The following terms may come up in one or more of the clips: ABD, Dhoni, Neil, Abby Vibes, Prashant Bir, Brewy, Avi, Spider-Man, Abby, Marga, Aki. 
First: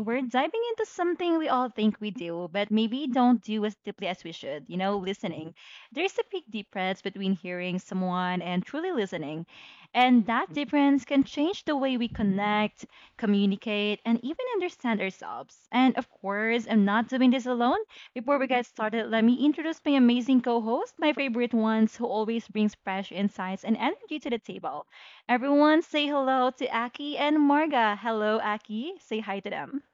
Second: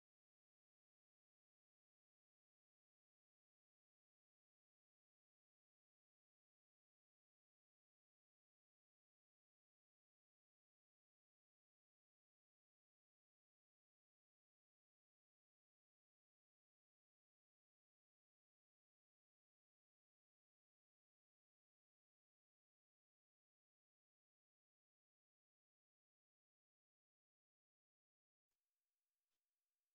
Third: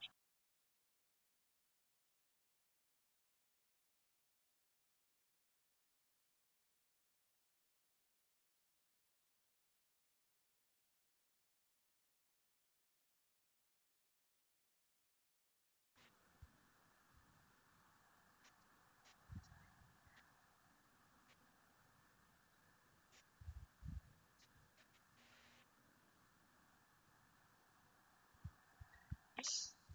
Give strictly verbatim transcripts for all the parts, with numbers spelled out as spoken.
we're diving into something we all think we do, but maybe don't do as deeply as we should. You know, listening. There's a big difference between hearing someone and truly listening. And that difference can change the way we connect, communicate, and even understand ourselves. And of course, I'm not doing this alone. Before we get started, let me introduce my amazing co host, my favorite ones, who always brings fresh insights and energy to the table. Everyone say hello to Aki and Marga. Hello, Aki. Say hi to them.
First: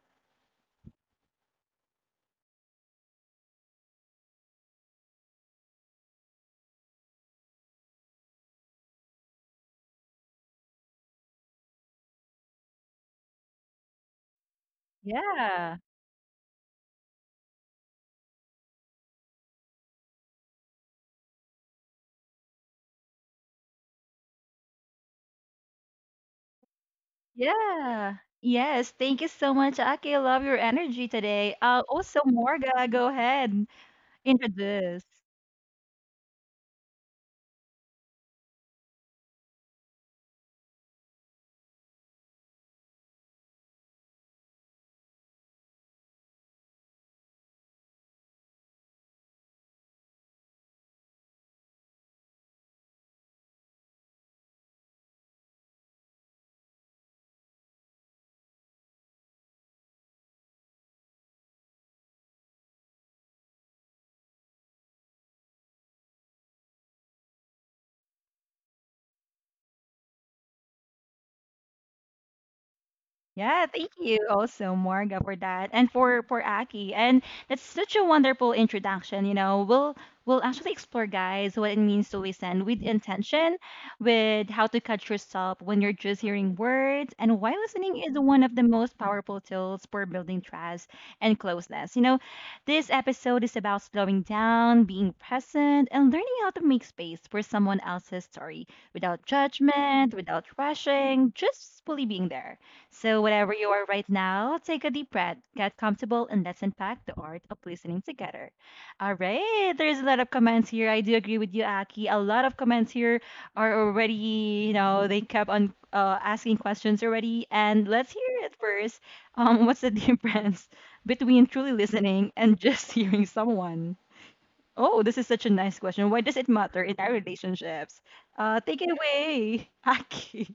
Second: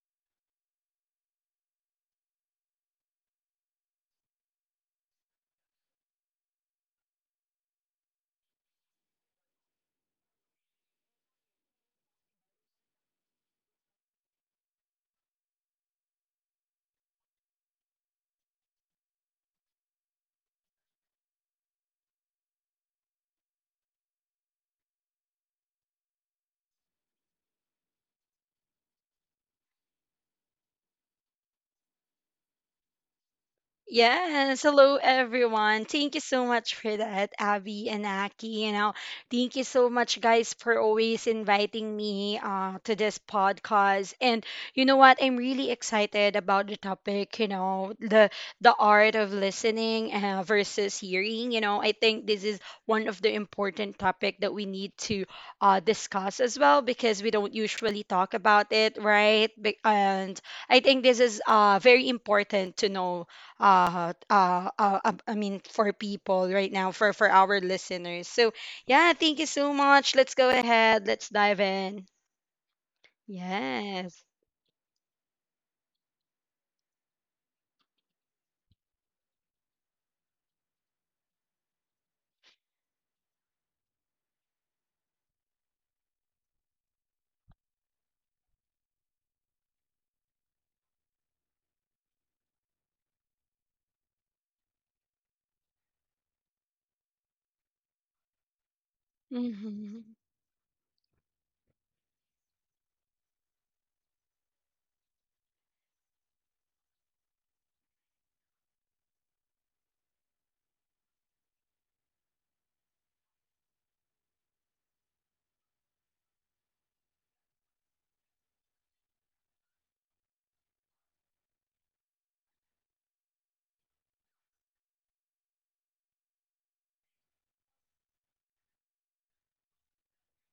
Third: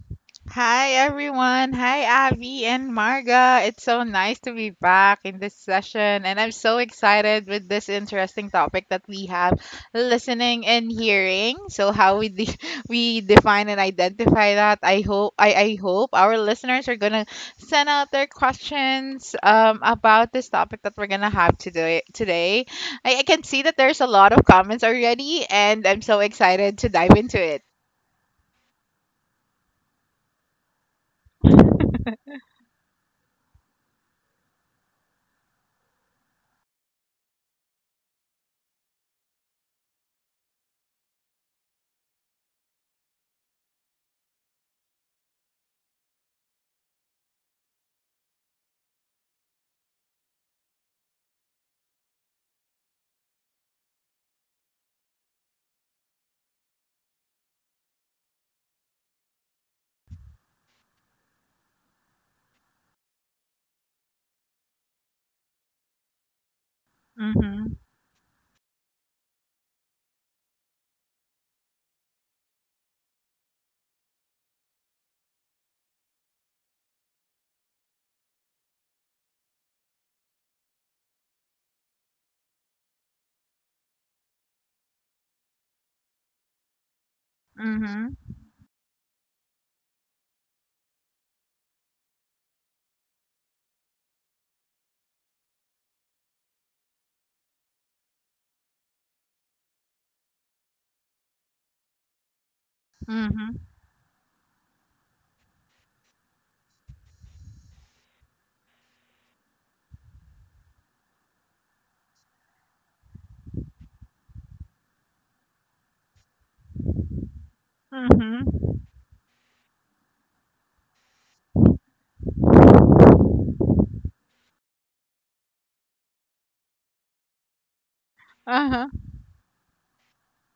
Hi everyone. Hi Avi and Marga. It's so nice to be back in this session, and I'm so excited with this interesting topic that we have: listening and hearing. So how we de- we define and identify that. I hope I, I Yeah. hope our listeners are going to send out their questions um, about this topic that we're going to have today today. I, I can see that there's a lot of comments already, and I'm so excited to dive into it. Yeah. Yes. Thank you so much, Aki. I love your energy today. Uh, also, Marga, go ahead. Yes, hello Introduce. everyone. Thank you so much for that, Abby and Aki. You know, thank you so much, guys, for always inviting me uh, to this podcast. And you know what? I'm really excited about the topic. You know, the the art of listening uh, versus hearing. You know, I think this is one of the important topic that we need to uh, discuss as well because we don't usually talk about it, right? Be- And I think this is uh, very important to know uh, uh, uh, uh, I mean, for people right now, for for our Mhm. listeners. So yeah, thank you so much. Let's go ahead. Let's dive in. Yeah, thank Yes. you also, Morga, for that, and for for Aki. And that's such a wonderful introduction. You know, we'll we'll actually explore, guys, what it means to listen with intention, with how to catch yourself when you're just hearing words, and why listening Mhm. is one of the most powerful tools for building trust and closeness. You know, this episode is about slowing down, being present, and learning how to make space for someone else's story without Mm-hmm. judgment, without rushing, just fully being there. So, whatever Mhm. you are right now, take a deep breath, get comfortable, and let's unpack the art of listening together. All right, there's a lot of comments here. I do agree with you, Aki. A lot of comments here are already, you know, they kept on uh, asking questions already. And let's hear it Mm-hmm. first. Um, what's the difference between truly listening and just hearing someone? Oh, this is such a nice question. Why does it matter in our relationships? Uh, take Uh-huh. it away, Aki.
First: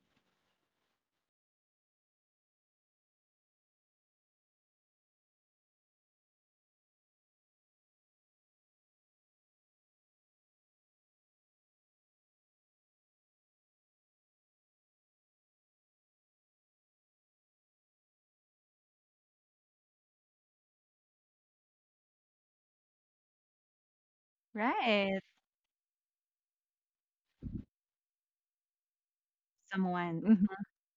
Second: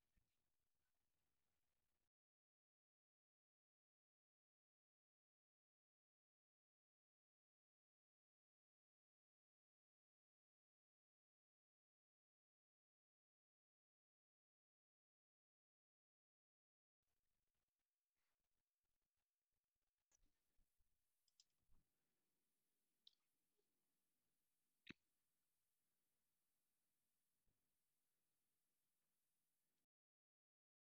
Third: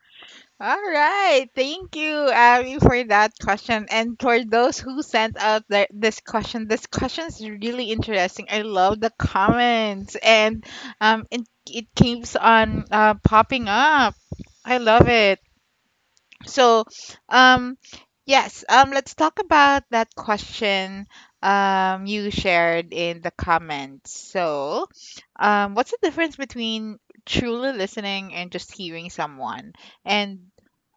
All right. Thank you, Abby, for that question. And for those who sent out their, this question, this question is really interesting. I love the comments, and um, it it keeps on uh, popping up. I love it. So, um, yes, um, let's talk about that question um, you shared in the comments. So, Right, um, what's the difference between truly listening and just hearing someone? someone. And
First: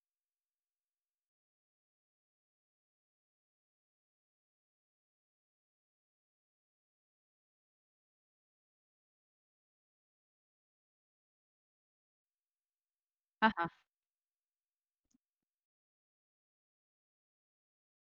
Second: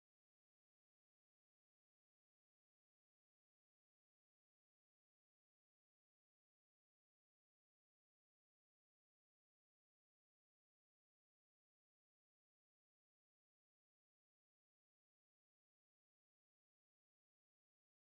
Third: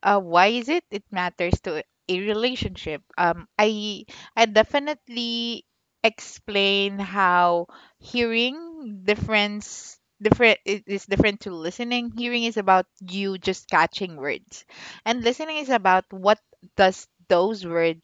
uh, why is it it matters to a relationship? Um, I I definitely explain how hearing difference different i- is different to listening. Hearing is about you Mhm. just catching words, and listening is about what does those words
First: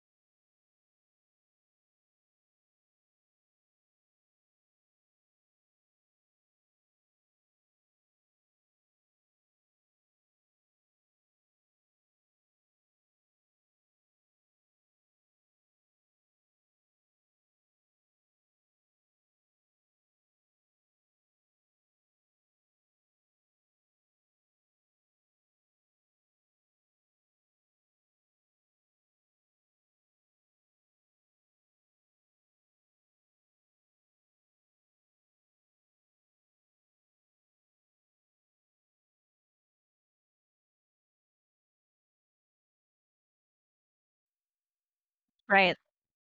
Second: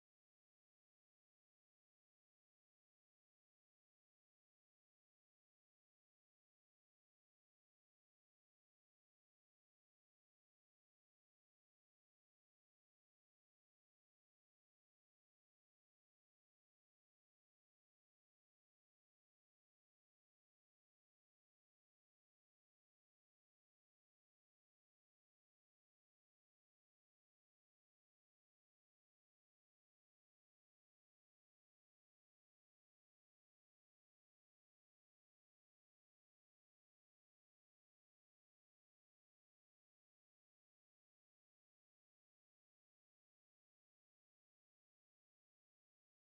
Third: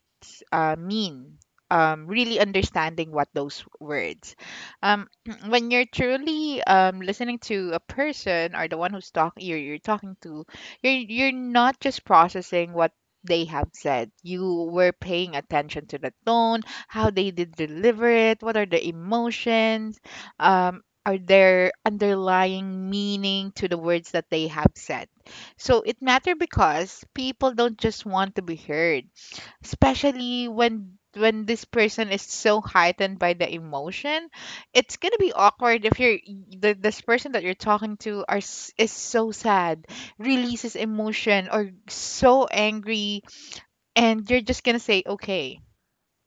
uh, mean, um, really understanding what those words. Um, when you're truly um, listening to a person or the one who's talking, you're, you're talking to, you're, you're not just processing what they have said. You were paying attention to the tone, how they did deliver it, what are the emotions, um, are there underlying meaning to the words that they have said. So it matter because people don't just want to be heard, especially when when this person is so heightened by the emotion. It's gonna be awkward if you're the, this person that you're talking to are s- is so sad, releases emotion or so angry, and you're just gonna say okay. Right.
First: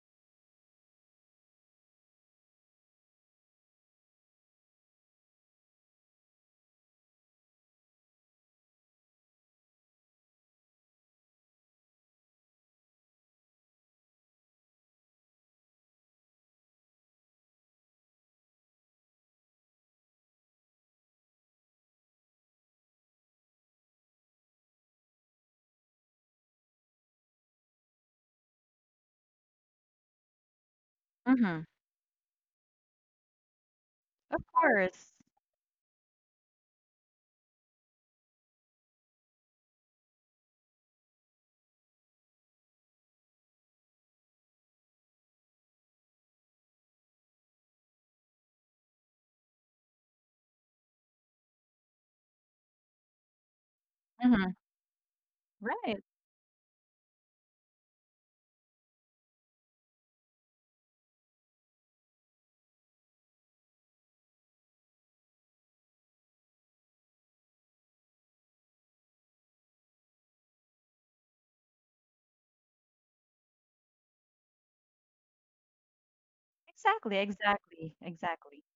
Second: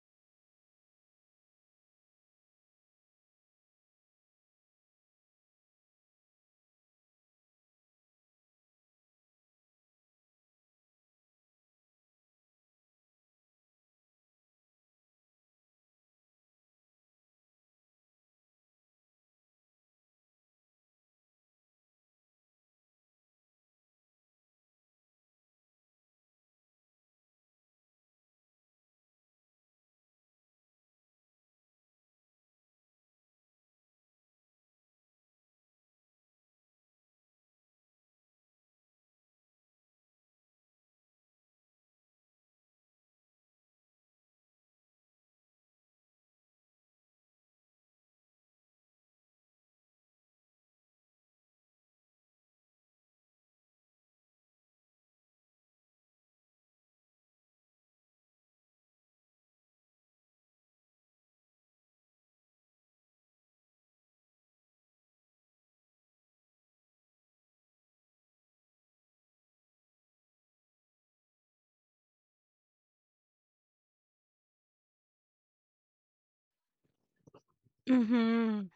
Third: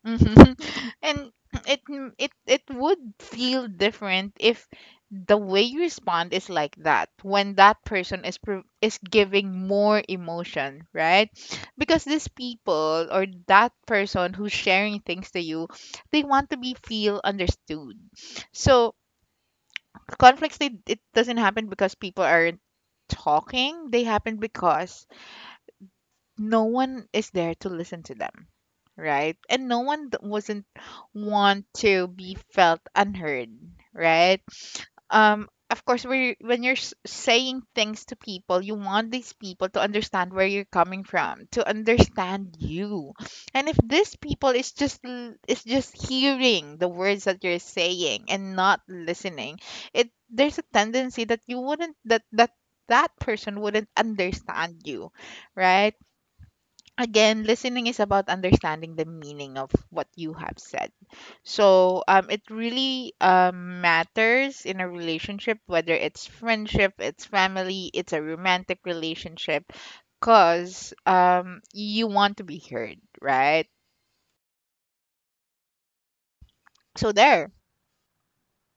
Mhm. And it m- it it would feel different if the way you respond is like that when that person is pro- is giving more emotion, right? Because these people or that person who's sharing things to you, they want to be feel understood. So conflicts they it doesn't happen because people aren't talking. They happen because no one is there to listen to them, right? And no one th- wasn't want Mhm. to be felt unheard, right? Of course. Um, of course we when you're s- saying things to people, you want these people to understand where you're coming from, to understand you. And if these people is just l- is just hearing the words that you're saying and not listening, it there's a tendency that you wouldn't that that that person wouldn't Mhm. understand you, right? Right. Again, listening is about understanding the meaning of what you have said. So um, it really um, matters in a relationship, whether it's friendship, it's family, it's a romantic relationship, because um, you want to be heard, right? So Exactly, there. exactly, exactly. Mm-hmm.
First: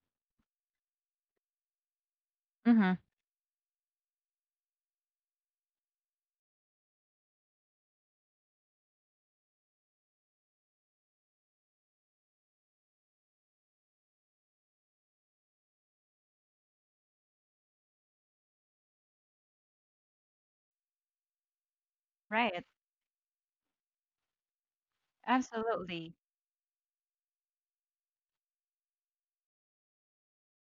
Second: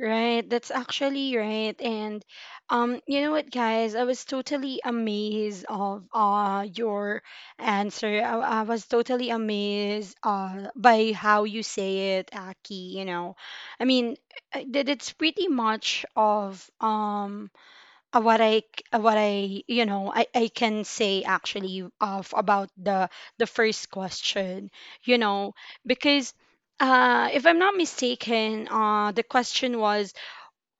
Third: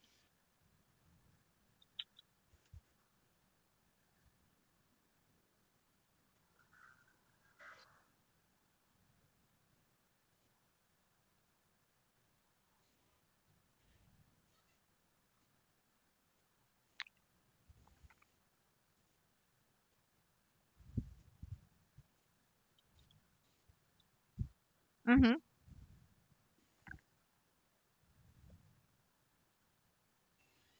Right. That's actually right. And Mhm. um, you know what, guys? I was totally amazed of uh your answer. I, I was totally amazed uh by how you say it, Aki, you know. I mean, uh, that it's pretty much of um uh, what I c- uh, what I you know I, I can say actually of Right. about the the first question, you Mm-hmm. know, Absolutely. because uh if I'm not mistaken, uh the question was,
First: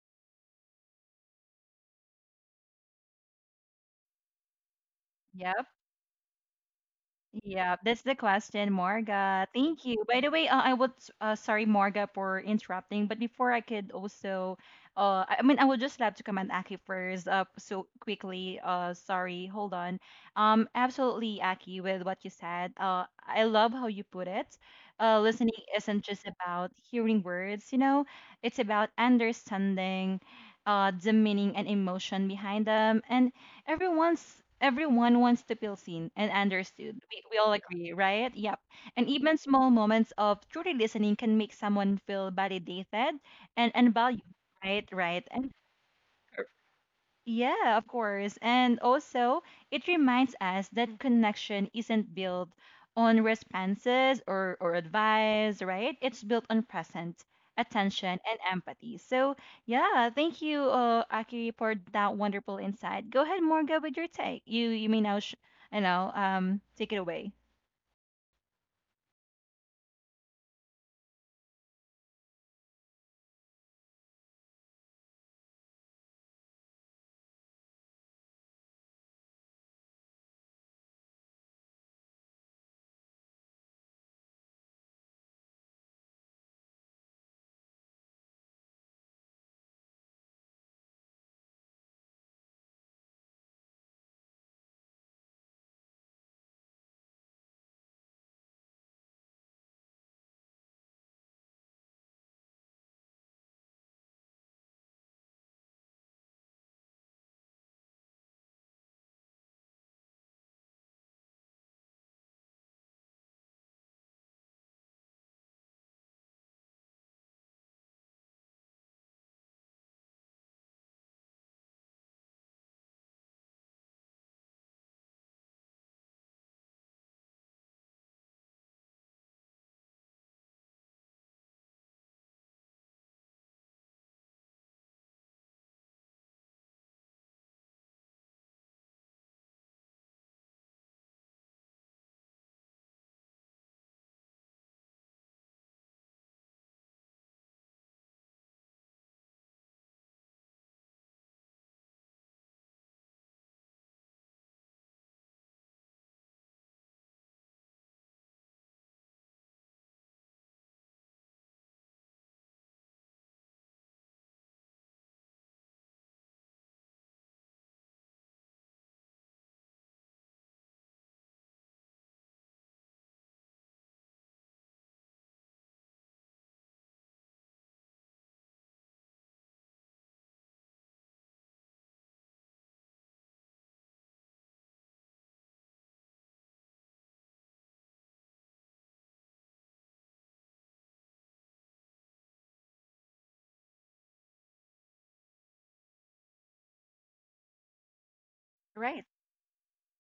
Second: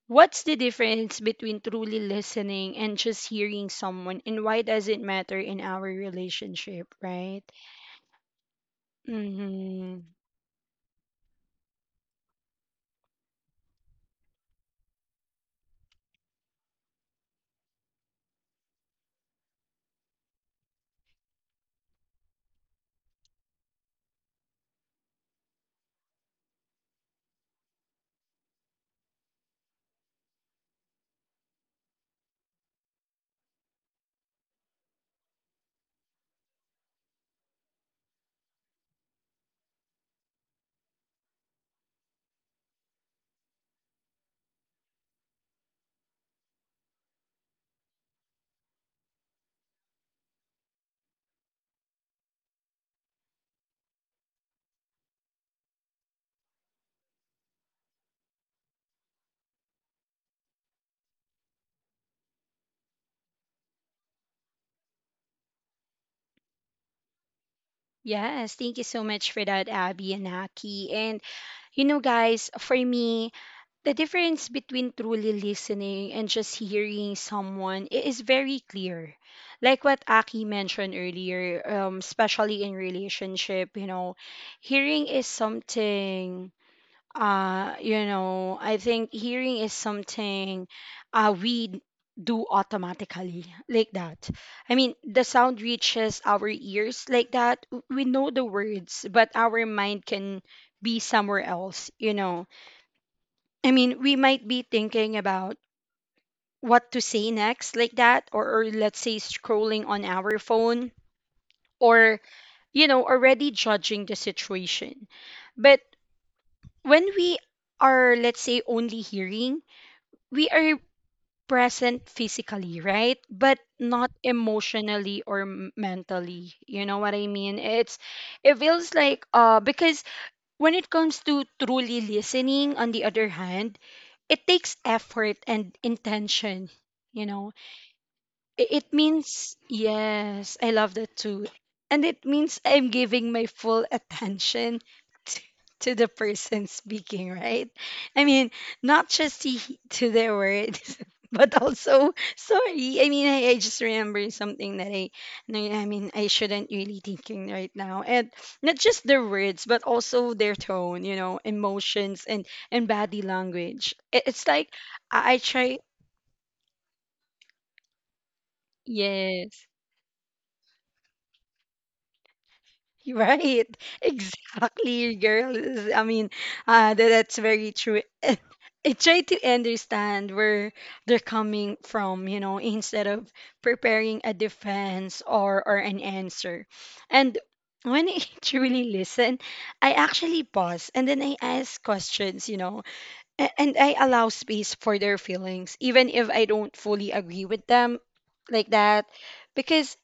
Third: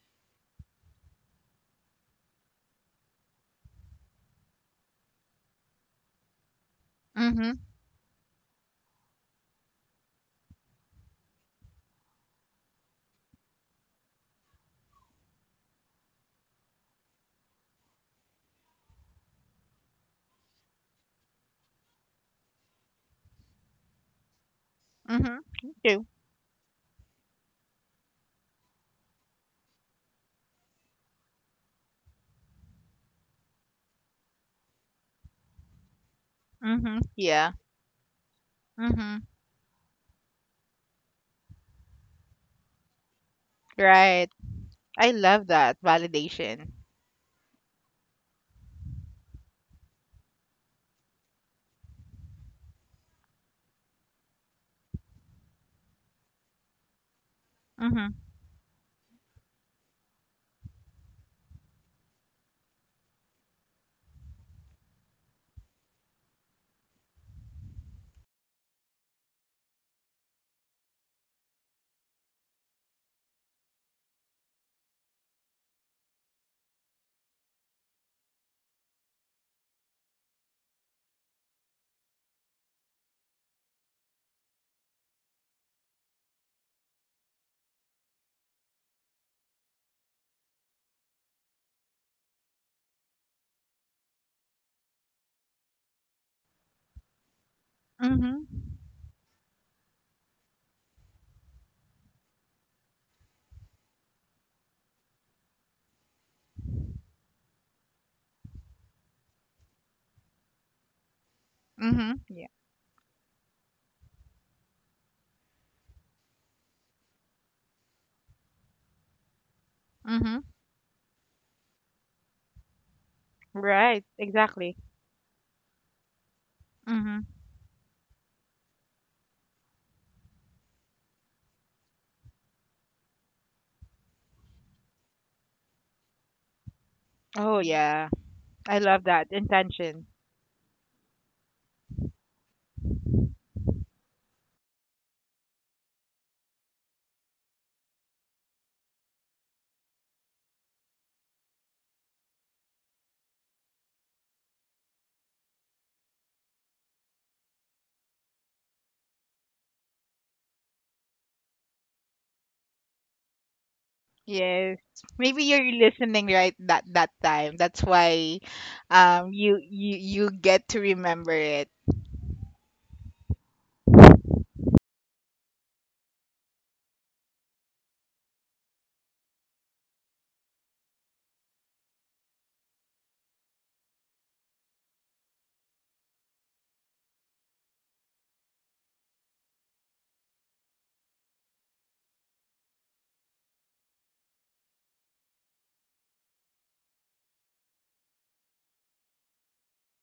what's the difference between truly listening and just hearing someone, and why does it matter in Yep. our relationship, right? Mm-hmm. Yeah, that's the question, Morga. Thank Mm-hmm. you. By the way, uh, I would uh, sorry, Morga, for interrupting. But before I could also, uh, I I mean, I would just love to comment Aki first. Uh, so quickly. Uh, sorry, hold on. Um, absolutely, Aki, with what you said. Uh, I love how you put it. Uh, Mm-hmm. Listening Thank isn't you. just about hearing words. You know, it's about understanding, uh, the meaning and emotion behind them, and Everyone's everyone wants to feel seen and understood. Mm-hmm. We, we all Yeah. agree, right? Yep. And Mm-hmm. even small moments of truly listening can make someone feel validated and and valued, Right. right? I Right. love And that validation. yeah, of course. And also, it reminds us that connection isn't built on responses or, or advice, right? It's built on present Mm-hmm. attention and empathy. So, yeah, thank you, uh, Aki, for that wonderful insight. Go ahead, Morga, with your take. You you may now, sh- you know, um, take it away. Yes, thank you so much for that, Abby and Aki. And you know, guys, for me, the difference between truly listening and just hearing someone i- is very clear. Like what Aki mentioned earlier, um, especially in relationship, you know, hearing is something, uh, you know, I think hearing is something uh, we do automatically, like that. I mean, the sound reaches our ears like that. W- We know the Mm-hmm. words, but our mind can be somewhere else, you know. I mean, we might be thinking about what to say next, like that, or, or let's say scrolling on our phone, Mm-hmm. or, Yeah. you know, already judging the situation. But when we are, let's say, only hearing, Mm-hmm. we are present physically, right? But Right. not Exactly. emotionally or m- mentally. You know what Mm-hmm. I mean? It's, it feels like, uh, because When it comes to truly listening, on the other hand, it takes effort and intention, you know. Oh, yeah. I- I It love that means, intention. yes, I love that too. And it means I'm giving my full attention to, to the person speaking, right? I mean, not just to, he- to their words, but also, sorry. I mean, I, I just remember something that I, no, I mean, I shouldn't really thinking right now. And not just their words, but also their tone, you know, emotions and, and body language. It, it's like Yes. I, I Maybe you're try, listening right that that time. That's why um you yes. you you get to remember it. Right. Exactly, girl. I mean, uh, that, that's very true. I try to understand where they're coming from, you know, instead of preparing a defense or, or an answer. And when I truly listen, I actually pause and then I ask questions, you know, a- and I allow space for their feelings, even if I don't fully agree with them like that. Right. Because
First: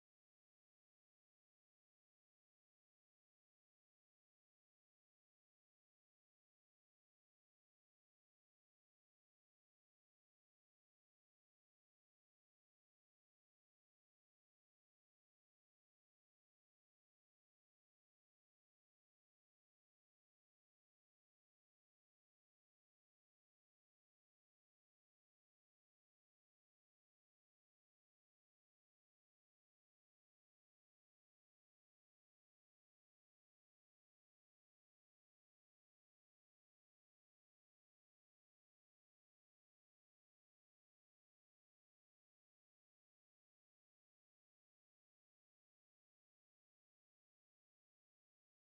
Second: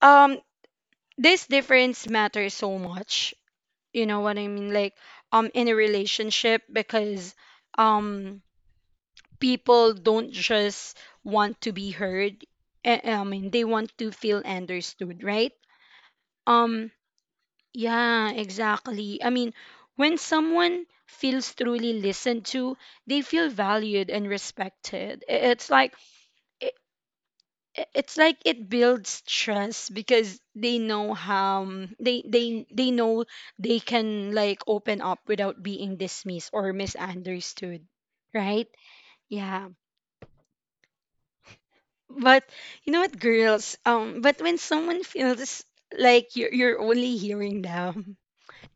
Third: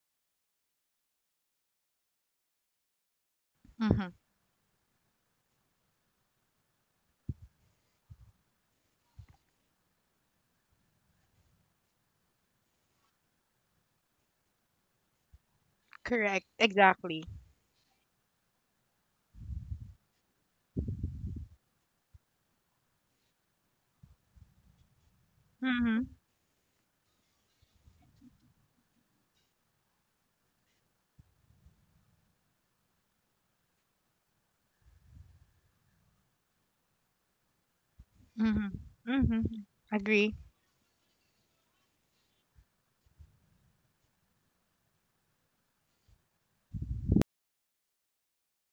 um, this difference matters so much, you Mhm. know what I mean? Like um in a relationship, because um people don't just want to be heard. eh, eh, I mean, they want to feel understood, right? Correct. um Exactly. yeah exactly, I mean, when someone feels truly listened to, they feel valued and respected. I- it's like Mhm. i- i- it's like it builds trust because they know how, um, they they they know they can like open up without being dismissed or misunderstood, right? Mhm. Mhm. Yeah. Agree. But you know what, girls, um but when someone feels like you're, you're only hearing them,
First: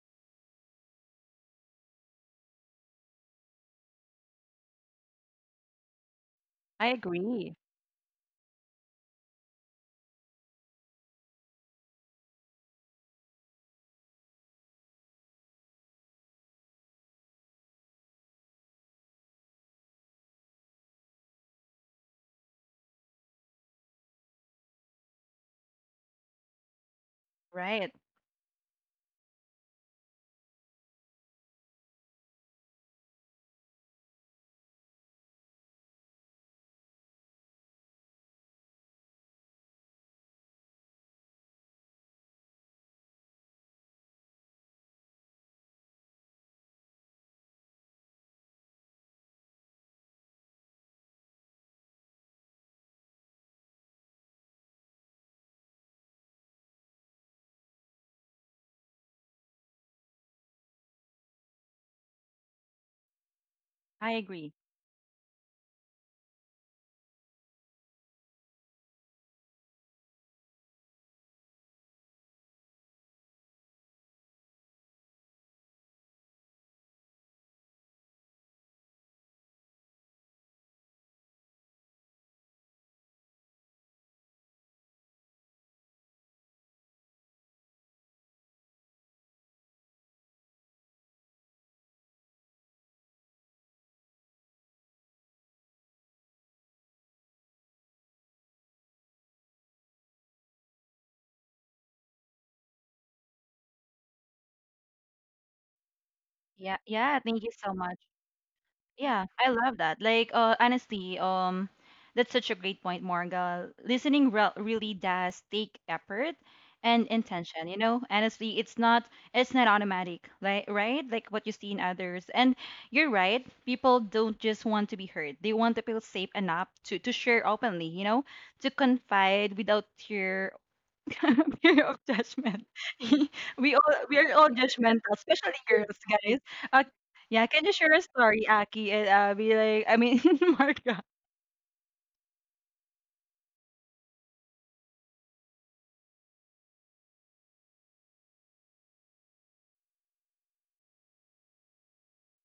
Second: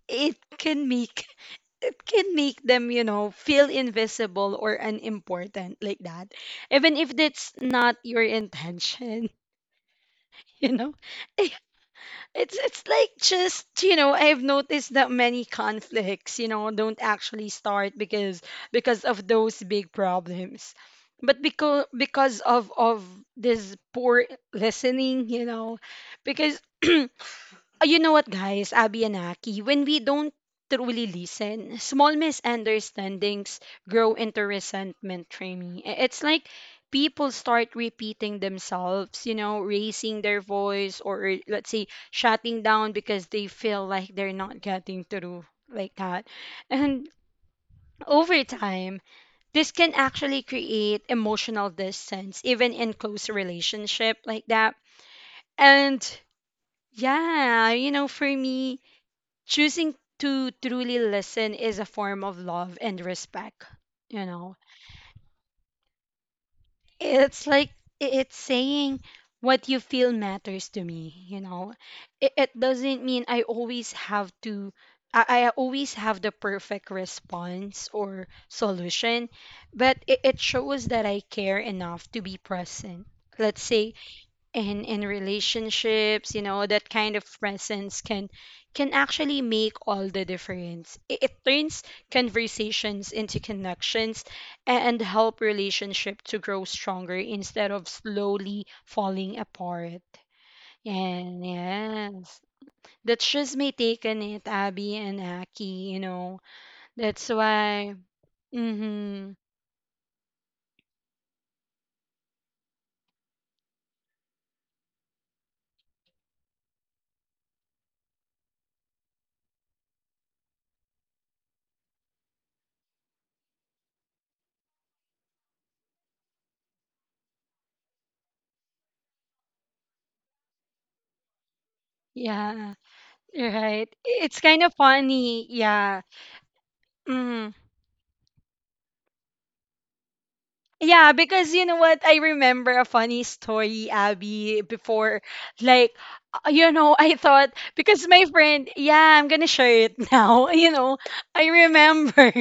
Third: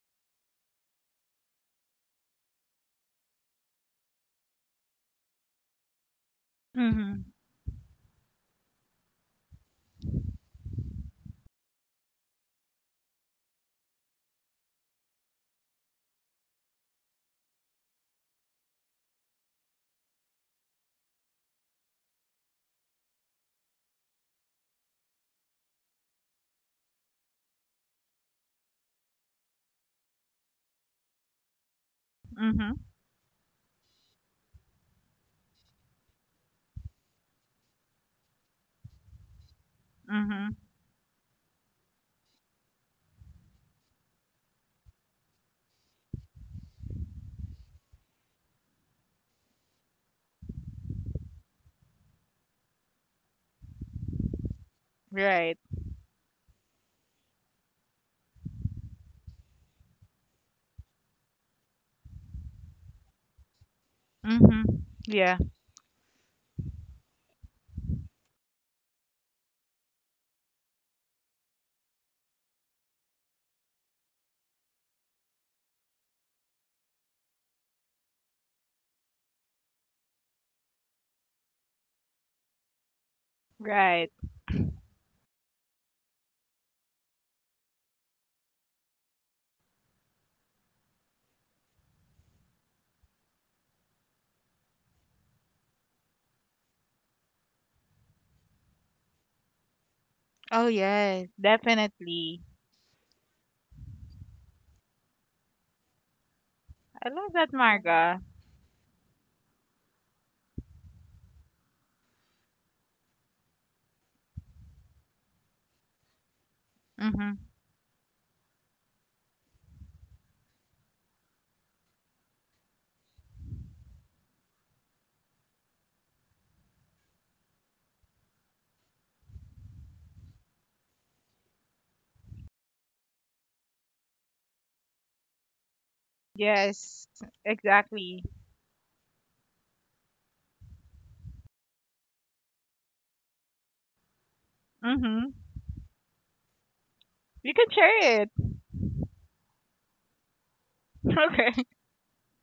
it can make it can make them, you know, feel invisible or unimportant, like that, I even if Mhm. that's agree. not your intention. You know. it's it's like, just, you know, I've noticed that many conflicts, you know, don't actually start because because of those big problems, but because because of of this poor listening, you know. Because Uh, Right. you know what, guys, Abby and Aki, when we don't truly listen, small Mhm. misunderstandings grow into resentment, Tremi. I- It's like people start repeating themselves, you know, raising their Mhm. voice, or let's say shutting down, because they feel like they're not getting through like that. And over time, this can actually create emotional distance, even in close relationship like that. Right. And yeah, you know, for me, choosing to truly listen is a form of love and respect, I you agree. know. Mhm. Yeah. It's like it's saying, what you feel matters to me, you know. it, it doesn't mean i always have to I, I always have the perfect response or solution, but it, it shows that I care enough to be present, let's say. Right. And in relationships, you know, that kind of presence can can actually make all the difference. it, it turns conversations into connections a- and help relationship to grow stronger instead of slowly falling apart. Oh yes, And definitely. yes, that's just my take on it, Abby and Aki, you know. Yeah. I Yeah. That's love Thank you that, so much. why Marga. Yeah, mm-hmm. I love that. Like, uh, honestly, um, that's such a great point, Marga. Listening re really does take effort and Mhm. intention, you know? Honestly, it's not it's not automatic, like right? Like what you see in others. And you're right, people don't just want to be heard. They want to feel safe enough to to share openly, you know, to confide without fear. Fear of judgment. Yeah, we right, all we are it's all kind of judgmental, funny. especially girls, Yeah. guys. Uh, Yes. yeah, Mm. can you share a Exactly. story, Aki? And uh, be like, I mean, Marga. Yeah, because you know what? I remember a funny story, Abby, before. Mhm. Like, uh, you know, I You thought, can because share my it. friend, yeah, I'm gonna share it now. You know, I Okay. remember.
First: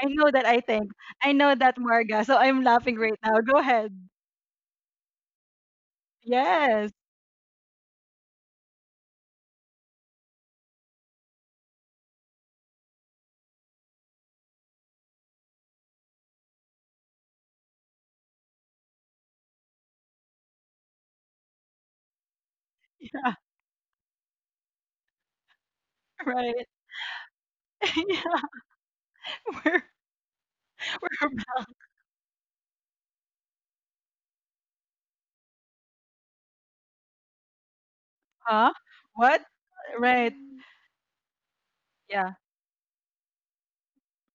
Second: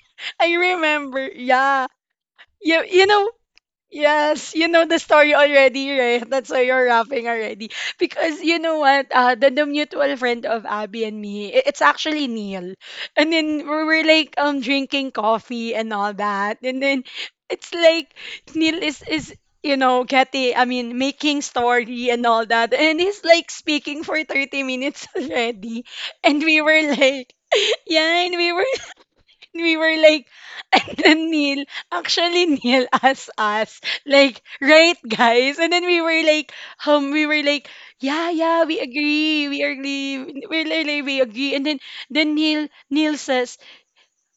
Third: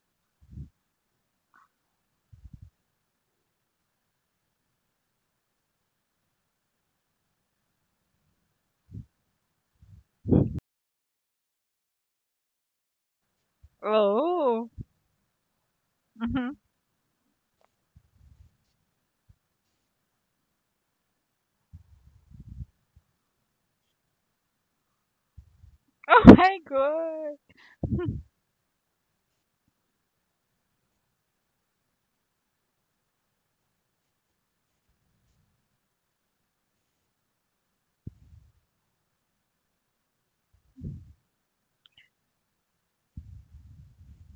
I know that. I I think remember. I know that, Yeah. Marga. So I'm You, laughing you right know, now. Go ahead. yes, you know the story already, right? That's why you're Yes. laughing already. Because you know what? Uh, the, the mutual friend of Abby and me, i- it's actually Neil. And then we were like um Oh. drinking coffee and all Mhm. that. And then it's like Neil is is you know, getting I mean making story and all that. And he's Yeah. like speaking for thirty minutes already. Oh And we my Right. were like, god. yeah, and Yeah. we were we We're were like, and then we're Neil, actually Neil asked us, like, right guys? And then we were like, um, we were like, yeah, yeah, huh? we What? agree, we Right. agree, we, we, we agree. And then then Yeah. Neil Neil says,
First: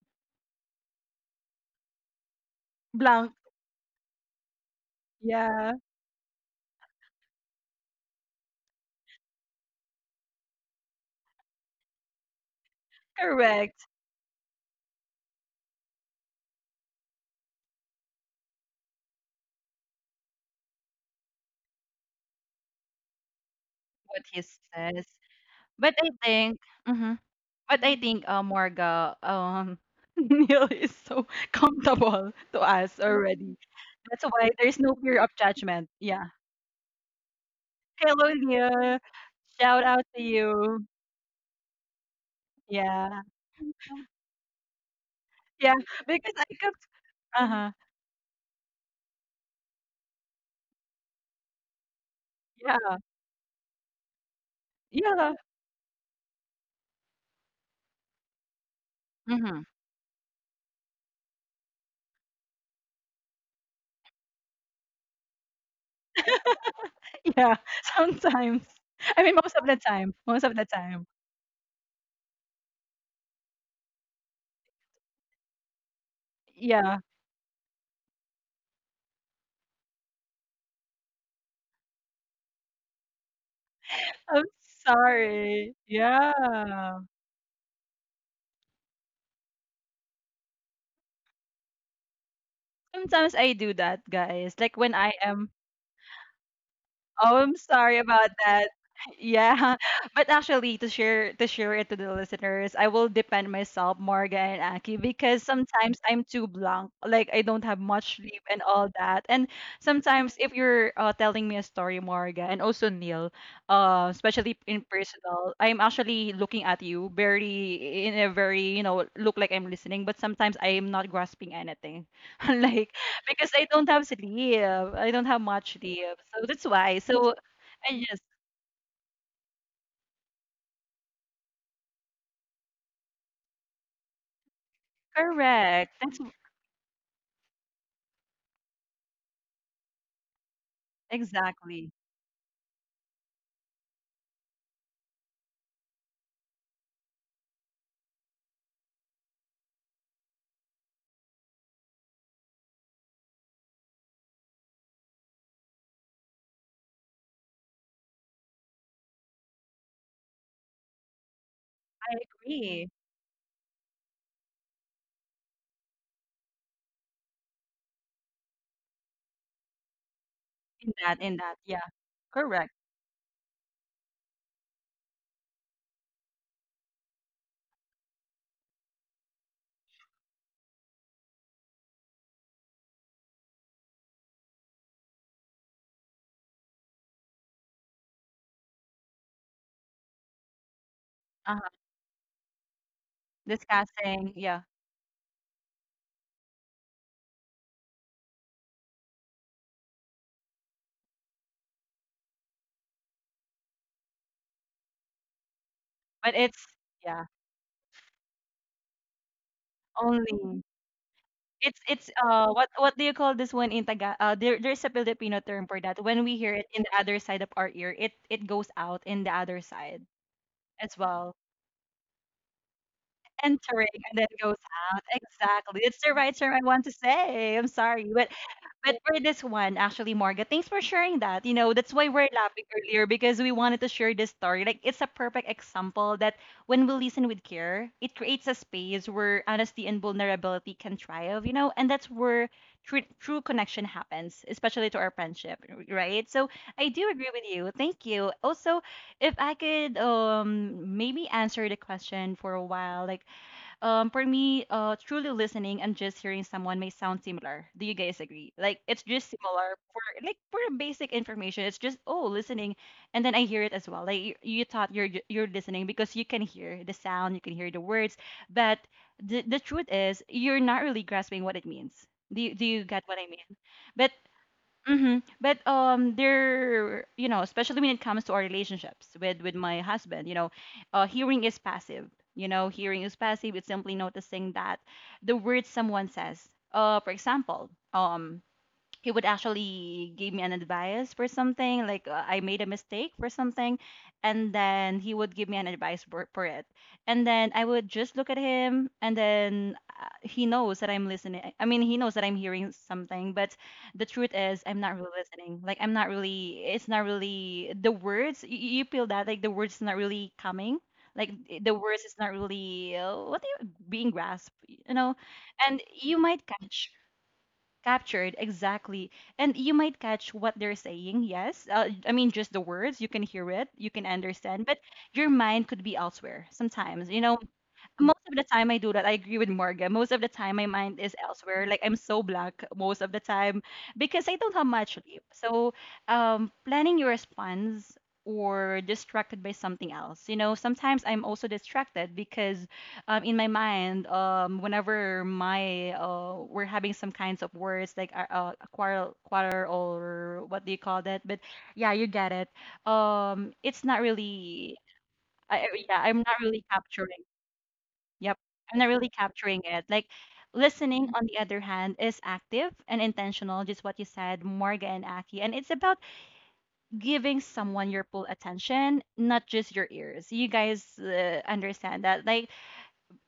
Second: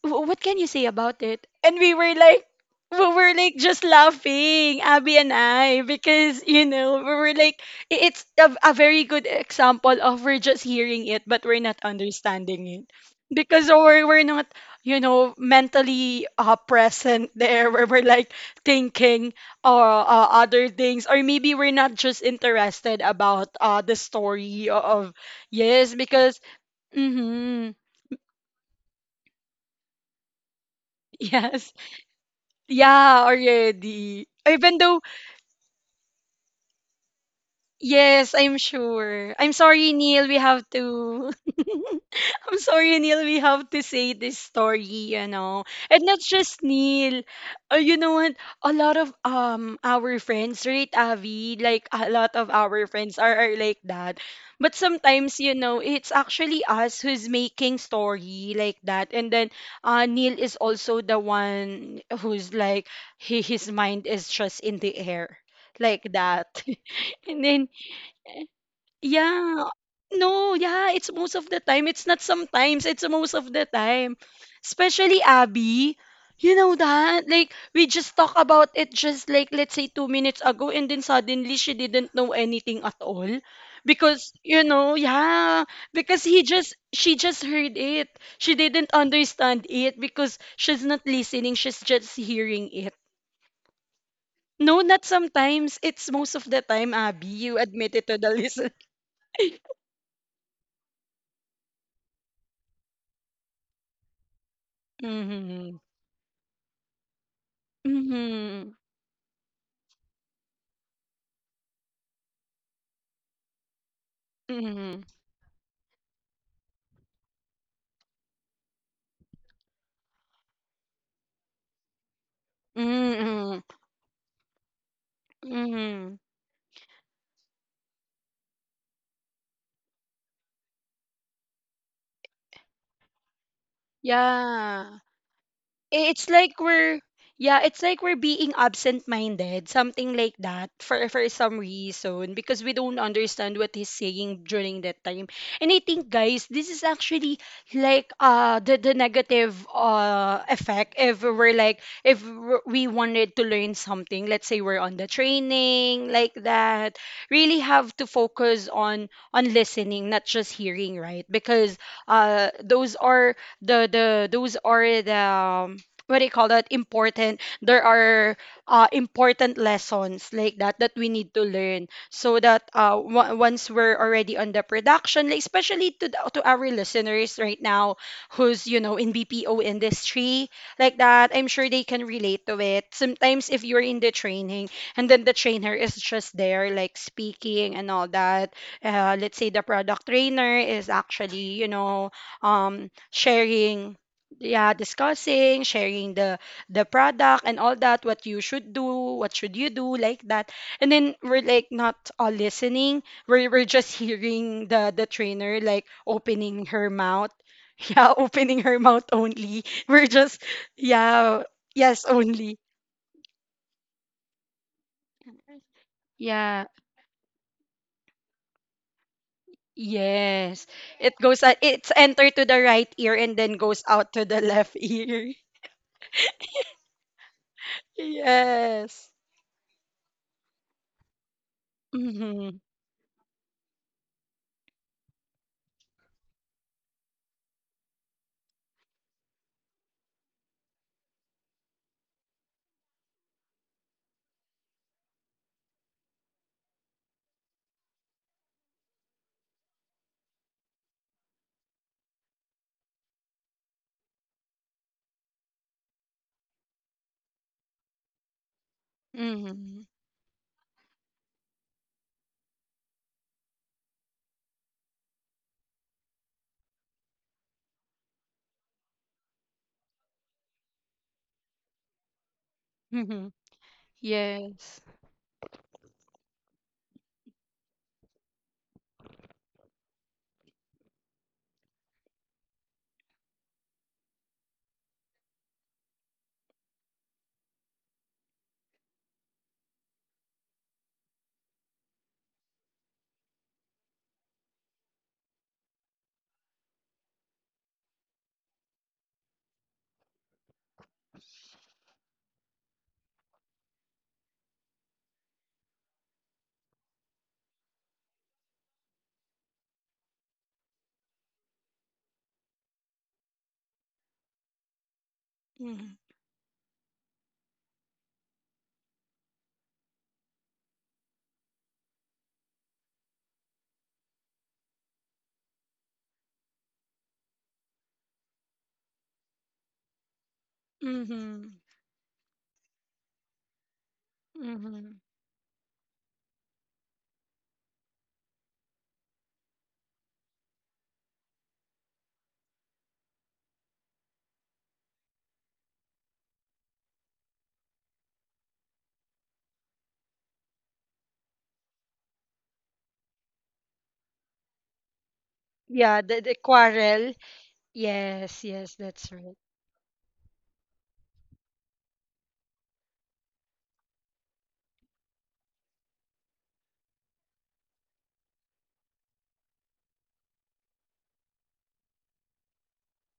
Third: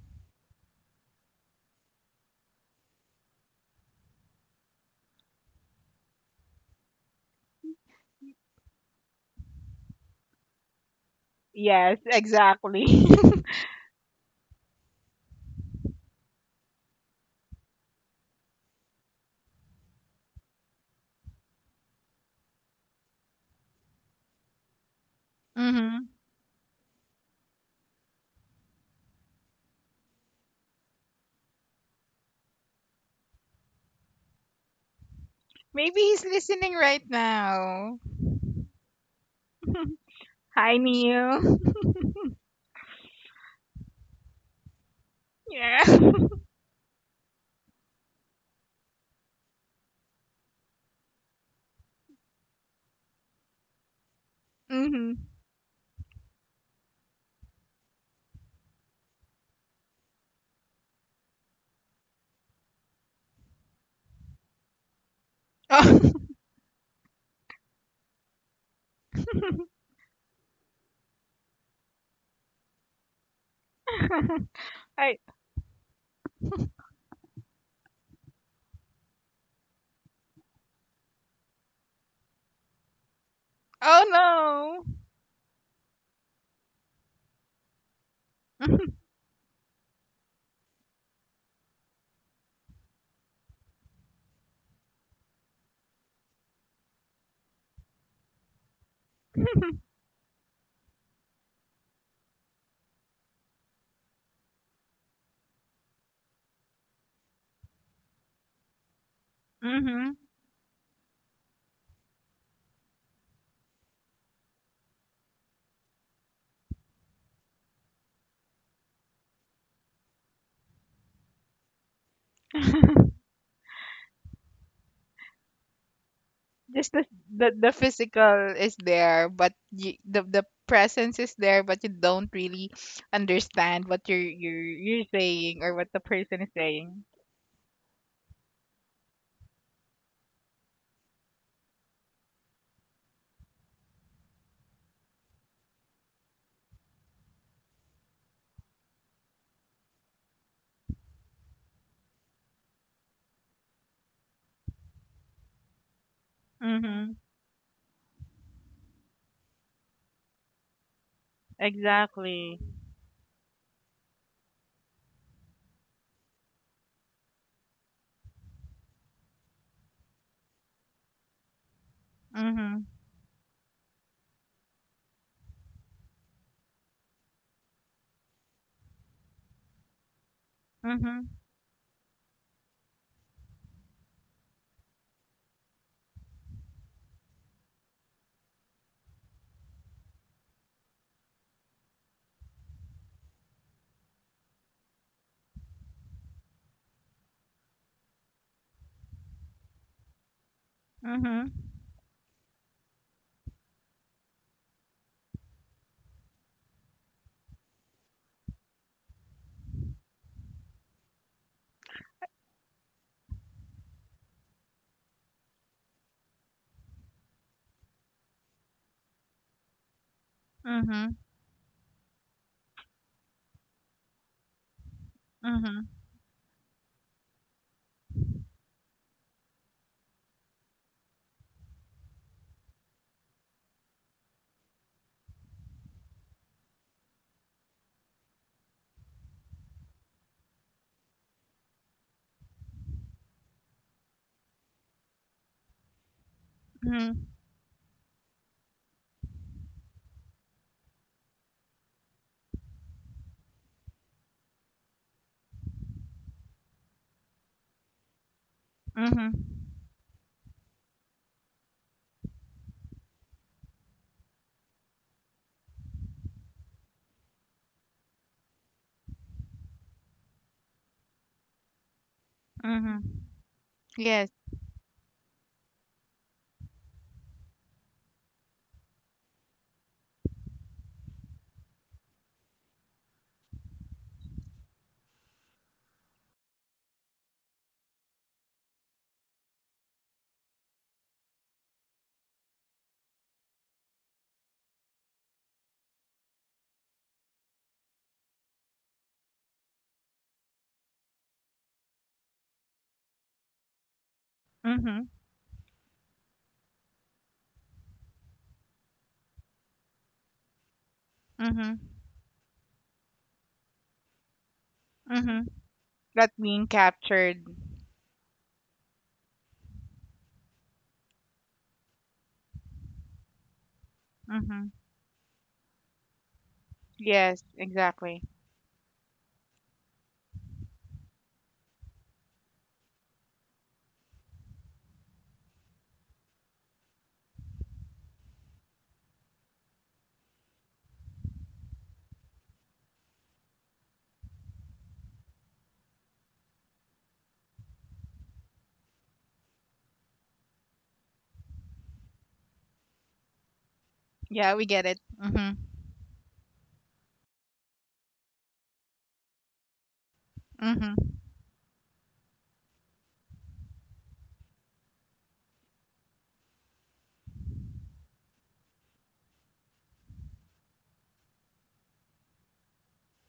"Wh- what can you say about it?" And we were like, we Blank. were like just laughing, Abby and Yeah. I, because, you know, we were like, i- it's a, a very good example of we're just hearing it, but we're not Yes, understanding it. exactly. Because Correct. we're, we're not, you know, mentally uh, present there, where we're like thinking or uh, uh, other things, or maybe we're not just interested about uh, the What he story says. of, yes, But Mm-hmm. I because think. Mm-hmm. mm-hmm, But I think, uh, Morga, um, Neil is so yes. comfortable to us Yeah, already. already. That's why Even there's no though, fear of judgment. Maybe he's Yeah. listening right now. yes, Hello, I'm Neil. sure. I'm Shout sorry, out to Neil. We have Hi, you. to. Neil. I'm sorry, Yeah. Neil. We have to say this story, you know. Yeah. And Yeah. not Because I just could. Neil. Uh huh. Uh, you know what? A lot of um our friends, right, Avi? Like a lot of our Yeah. friends are, are like that. But Mm-hmm. Yeah. sometimes, you know, it's actually us who's making story like that. And then Mm-hmm. uh, Neil is also the one who's like he, his mind is just in the air. Like Oh, that. And Yeah. then Sometimes. I mean, most of yeah. the time. Most of No, the yeah, time. it's most of the time. It's not sometimes, it's most of the time. I, Especially Abby. You know Yeah. that? Like, we just talk about it just like, let's say, two minutes ago, and then suddenly she didn't know anything at all. oh Because, I'm you no. know, yeah, sorry. because he just, Yeah. she just heard it. She didn't understand it because she's not listening, she's just hearing it. Sometimes I do that, guys. Like No, when not I am sometimes. It's most of the time, Abby. Oh, I'm You sorry admitted to about the that. listener. Yeah, but actually, to share to share it to the listeners, I will defend myself, Morga and Aki, because sometimes I'm too blank, like I don't have much sleep and Mhm. all that. And Mm-hmm. sometimes, if you're uh, telling me a story, Morga, and also Neil, uh, especially in Mhm. personal, I'm actually looking at you very in a very you know look like I'm listening, but sometimes I am not grasping anything. Like because Mm. I don't have sleep. I don't have much sleep. Mhm. So that's Just why. the, So the the I just physical is there, but you, the the presence is there, but you don't really understand what you're you're Yeah. you're saying, or what correct. the That's it's w- person is like we're saying. yeah, it's like we're being absent-minded, something like that, for for some Exactly. reason, because we don't understand what he's saying during that time. And I think, guys, this is actually like uh the the negative uh effect if we're like, if w- we wanted to learn something, let's say we're on the training like that, Mm-hmm. really have to focus on on listening, not just hearing, right? Because uh Exactly. Agree. those are the the those are the um, what do you call that, important, there are uh, important lessons like that In that we that, need in to that. Yeah. learn so that Correct. Mm-hmm. uh, w- once we're already on the production, like especially to, the, to our listeners right now who's you know in bpo industry like Mm-hmm. that, I'm sure they can relate to it. Sometimes if you're in the training and then the trainer is just there like speaking and all that, uh, let's say the product trainer is actually, you Uh-huh. know, um, sharing, Discussing. Yeah. yeah, discussing, sharing the the product and all that, what you should do, what should you do, like that, and then we're Mm-hmm. like not all listening, we're, we're just hearing the the trainer like But it's opening her yeah, mouth, yeah, opening her mouth only, we're just only yeah, it's yes it's uh only what what do you call this one in Taga uh there there's a Filipino term for that. When we hear yeah. it in the other side of our ear, it it goes out in the other side Yes. as It Mhm, well. goes at it's enter to the right ear and then goes Entering out and to then the goes left out. ear. Exactly. mhm, It's the right term I want to say. I'm sorry. But but Yes. for this one, actually, Marga, thanks for sharing that. You know, that's why we're Mm-hmm. laughing earlier because we wanted to share this story. Like, it's a perfect example that when we listen with care, it creates a space where honesty and vulnerability can thrive, you know, and that's where true, true connection happens, especially to our friendship, r- right? So I do mhm, agree with you. Thank you. Also, if I could um maybe answer the question for a while, like, um, for me, uh, truly listening and just hearing someone may sound similar. Do you guys agree? Like it's just mhm, similar Mm-hmm. for like for a basic information. It's just oh listening, and then I hear it as well. Like you, you thought you're ju- you're listening because you can hear the sound, you can hear the words, but the the truth is you're not really grasping what it means. Do you, do you get what mhm. I Mm-hmm. mean? But Yes. Yes. hmm But um, there, you know, especially when it comes to our relationships with with my husband, you know, uh, hearing is passive. You know, hearing is passive. It's simply noticing that the words someone says. Uh, for example, um, he would actually give me an advice for something like uh, I made a mistake for something, and then he would give me an advice for, for it. And then I would just look at him and then uh, he knows that I'm listening. I mean, he knows that I'm hearing something, but the truth is I'm not Mhm, really listening. Like I'm not really it's not really the words. You, you feel that like the words not really coming like eh, the mhm, words is not really uh, what do you being grasped, you know, mhm. and Mhm. you That might being catch captured. captured exactly. And you might catch what they're saying, yes, uh, I mean just the words you can hear it, you can understand, Mhm. but your mind could be elsewhere sometimes, you know. Yes, Most exactly. of the time I do that. I agree with Morgan. Most of the time my mind is elsewhere. Mhm. Like I'm so blank most of the time because I don't have much Mhm. sleep. So um planning your response or distracted by something else. You know, sometimes I'm also distracted because um in my mind um whenever my uh we're having some kinds of words like uh, uh, a quarrel quarrel, or what do you call that? But yeah, you get it. Um it's not Yeah, we really get it. Mhm, I, I- yeah, Yeah, I'm the, not the really capturing. quarrel. Yep. Yes, I'm not yes, really that's right. capturing it. Like listening, mhm, on the other hand, is active and intentional, just what you said, Morga and Aki. And it's about giving someone your full attention, not just your ears. You guys uh, understand that. Like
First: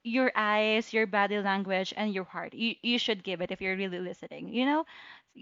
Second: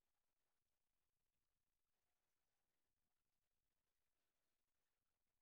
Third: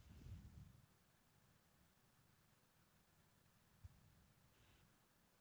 your eyes, your body language, and your heart. You, you should give it if you're really listening, you know?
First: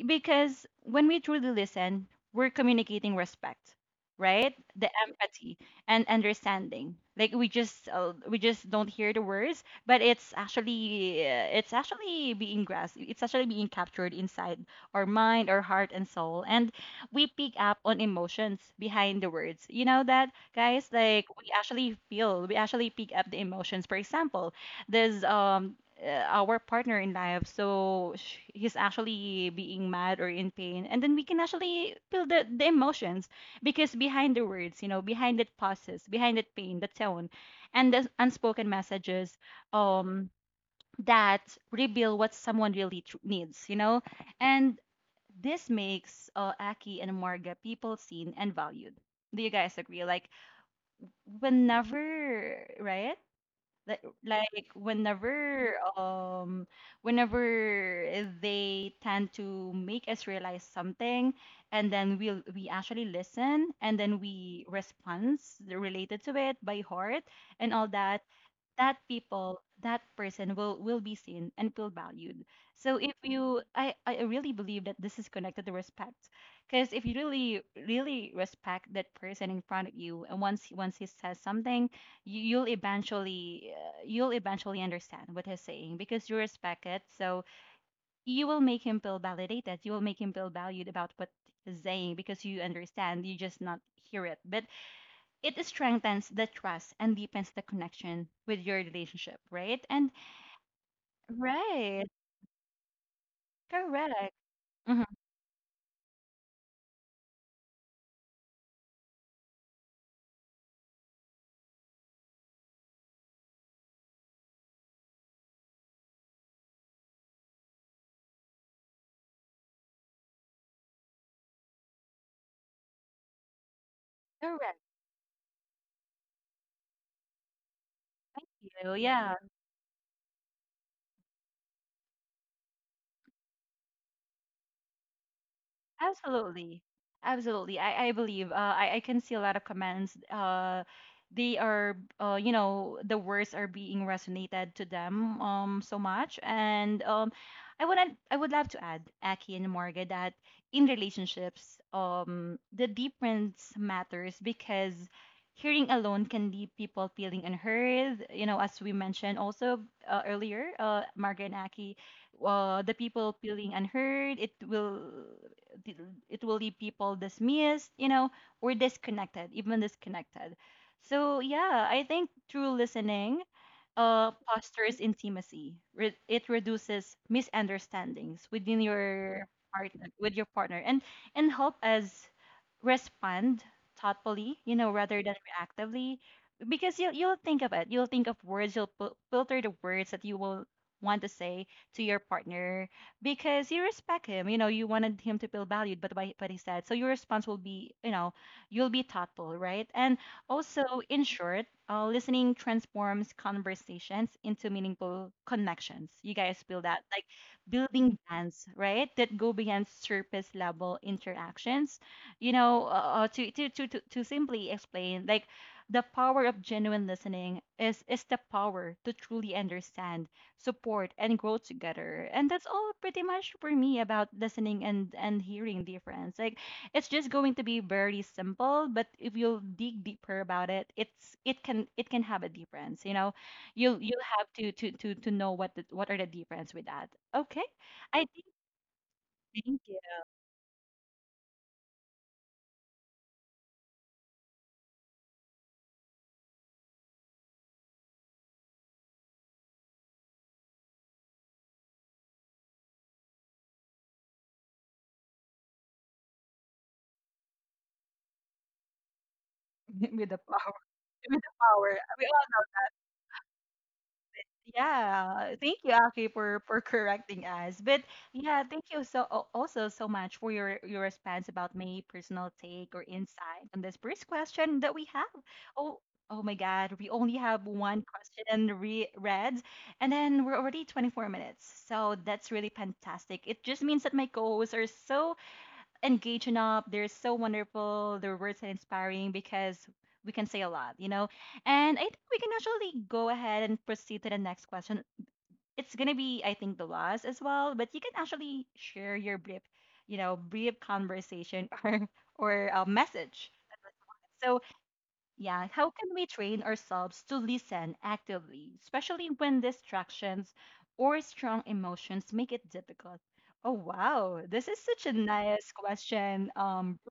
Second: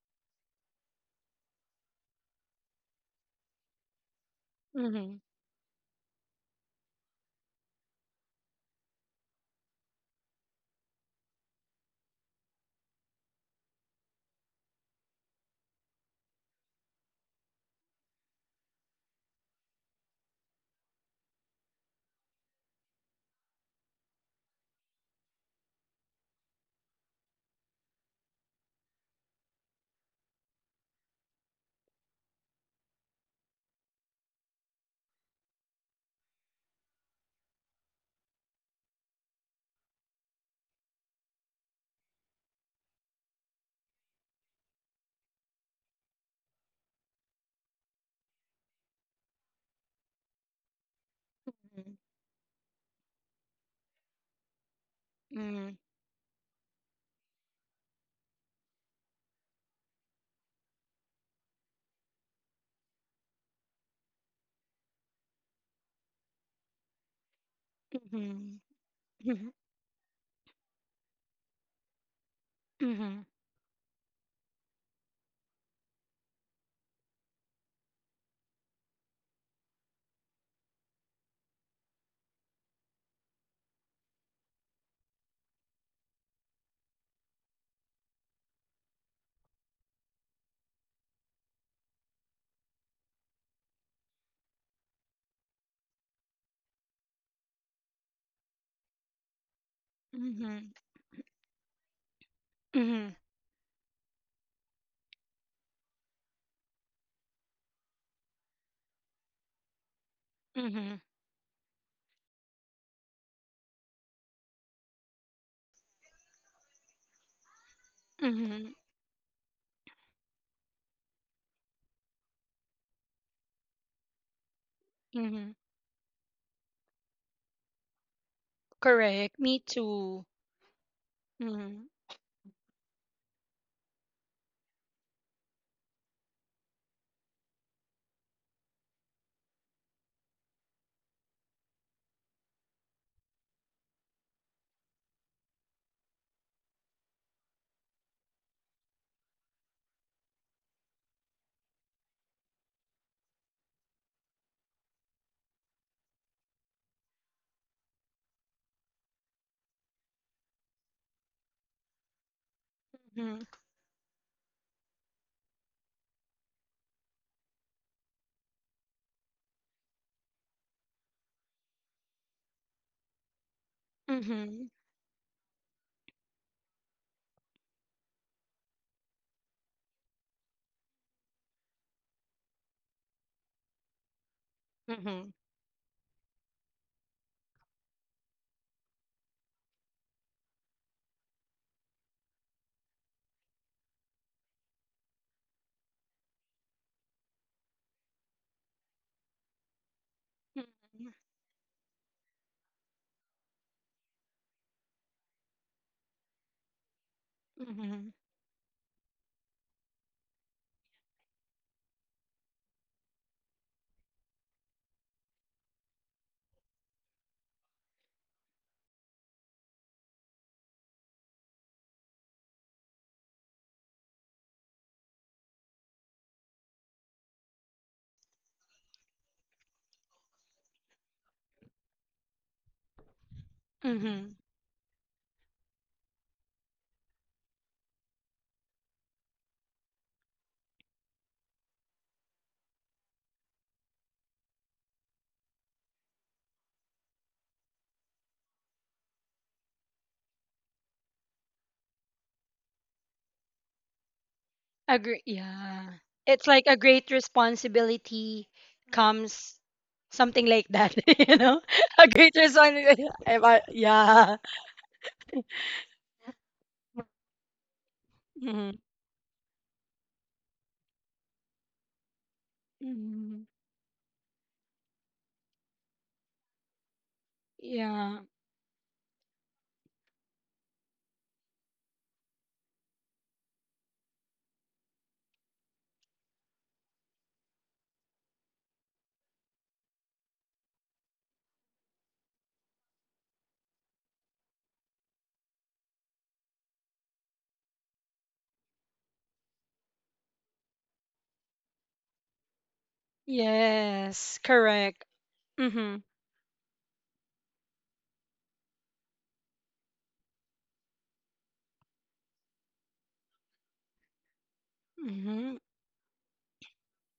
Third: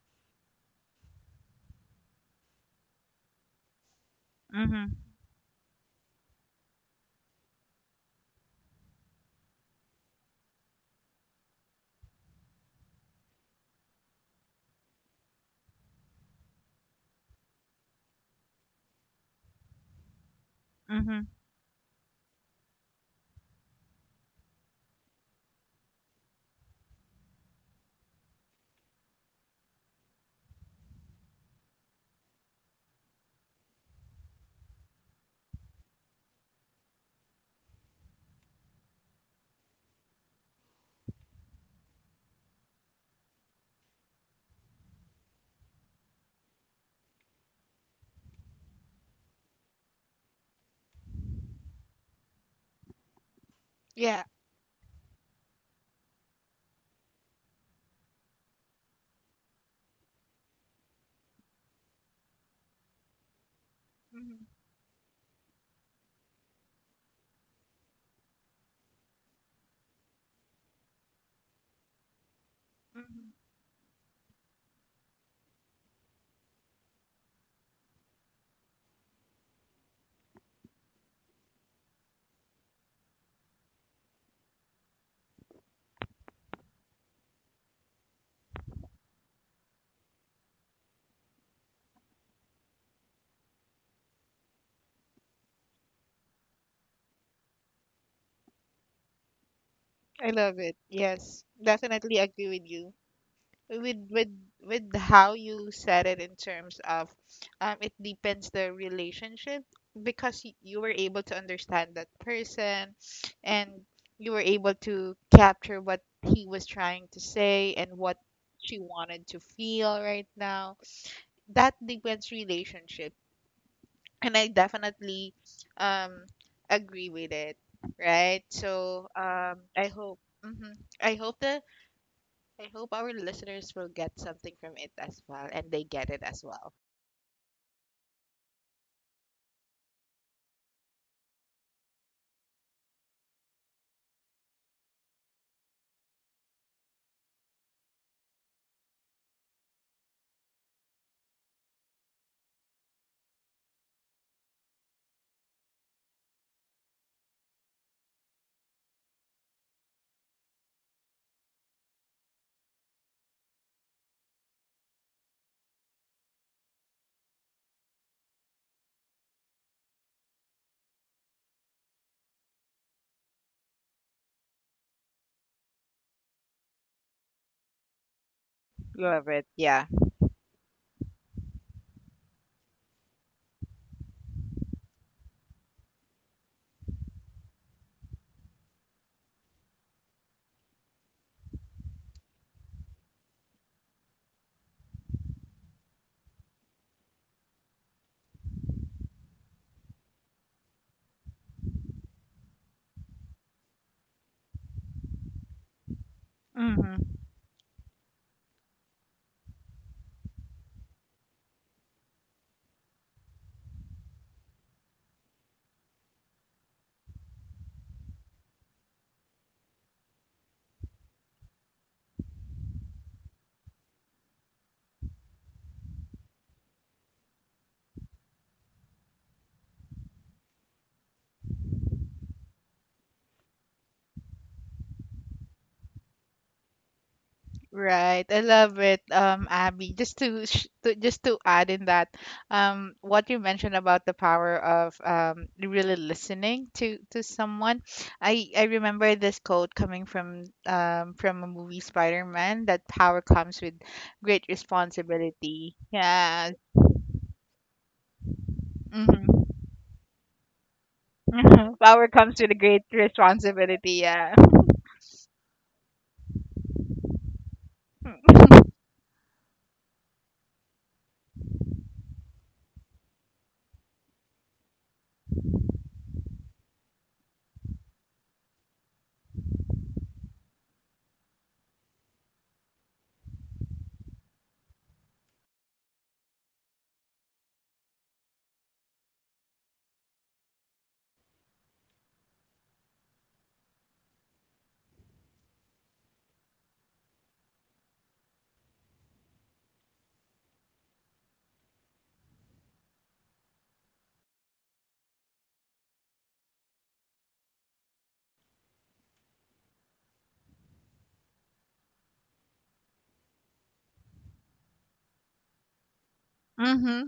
Because when we truly listen, we're communicating respect, right? The mhm, Mm-hmm. empathy and understanding. Like we just uh, we just don't hear the words, but it's actually uh, it's actually being grasped. It's actually being captured inside our mind, our heart, and soul, and we pick up on emotions behind the words. You know that, guys? mhm. Like we actually feel, we actually pick up the emotions. For example, there's um uh, our partner in life, so sh- he's actually being mad or in pain, and then we can actually feel the, the emotions, because behind the words, you know behind that pauses, behind that pain, the tone, and the unspoken messages um that reveal what someone really tr- needs, you know and this makes uh, Aki and Marga people seen and valued. Do you guys agree, like whenever, right? like Yeah. like Mhm. whenever, um whenever they tend to make us realize something, and then we will we actually listen, and then Mhm, we response related to it by heart, and all that, Mhm. that Mhm. people that person will will be seen and feel valued. So if Mhm. mhm. you i i really believe that this is connected to respect, because if you really really respect that person in front of you, and once once he says something, you, you'll eventually uh, you'll eventually understand what he's saying because you respect it. So you will make him feel validated. You will make him feel valued about what he's saying, because you understand, you just not hear it, but it strengthens the trust and deepens the connection with your relationship, right? And I love Mhm. it. Yes, right, definitely agree with you. Mhm. with with correct. with Hmm. how you said it in terms of um, it depends the relationship, because y- you were Mhm. able to understand that person, and you were able to capture what he was trying to say and what Mhm. she wanted to feel right now, that depends relationship. And I Correct. definitely Mhm. um agree with it, right? Thank you. So Correct. Yeah. Me um I hope too. mhm. i hope the Mhm. I hope our listeners will get something from it as well, and they get it as well. Absolutely. Absolutely. I, I believe uh, I, I can see a lot of comments. Uh, they are, uh, you know, the words are being resonated to them, um, so much. And um, I would, I would love to add, Aki and Marga, that in relationships, um, the difference matters, because hearing alone can leave people feeling unheard. You know, as we mentioned also uh, earlier, uh, Marga and Aki, uh, the people Mhm. feeling unheard, it will th- it will leave people dismissed, you know, or disconnected, even disconnected. So yeah, I think through listening, uh, Mhm. fosters intimacy. Re- it reduces misunderstandings within Love it. your Yeah. partner, with your partner, and and help us respond thoughtfully, you know, rather Mhm. than reactively, because you will you'll think of it. You'll think of words. You'll pil- filter the words that you will want to say to your partner because you respect him. You know, you wanted him to feel valued, but by what he said, so your response will be, you know, you'll be thoughtful, right? And also, in short, uh, listening transforms conversations into meaningful connections. You guys feel that? Mm-hmm. Like Mhm. building bonds, right? That go beyond surface level interactions. You know, uh, uh, to, to, to, to, to simply explain, like the power of genuine listening is, is the power to truly understand, support, and grow together. And that's all pretty much for me about listening and, and hearing difference. Like, it's just going to be very simple, but if you dig deeper about it, it's it can it can have a difference, you know. You'll you'll Mhm. have to to to, to know what the, what are the difference with that. Okay. I Right. I think love it, um, thank Abby. you. Just to, sh- to just to add in that, um, what you mentioned about the power of um, really listening to to someone. I I remember this quote coming from um from a movie Spider-Man, that power comes with great Agree. responsibility. Yeah. It's Yeah. like a great responsibility Mm-hmm. comes with something the like power that, you with know? the power. A Power great comes with a great responsibility. responsibility. Yeah. Yeah. Yeah, thank you, Aki, for for correcting us. But hmm yeah, thank you so al- also so much for your your response about my personal take or hmm insight on this first question that we have. Oh, oh my God, we only have one Yeah. question re read, and then we're already twenty-four minutes. So that's really fantastic. It just means that my co-hosts are so engaging up. They're so wonderful. Their words are inspiring because we can say a lot, you know. And I think we can actually go ahead and proceed to the next question. It's gonna be, I think, the last as well. But you can actually share your brief, you know, brief conversation or or a message. Yes. So Correct. yeah, Mm-hmm. how can we train ourselves to listen actively, especially when distractions or strong emotions make it difficult? Oh wow, this is such a Mm-hmm. nice question, um, Mm-hmm.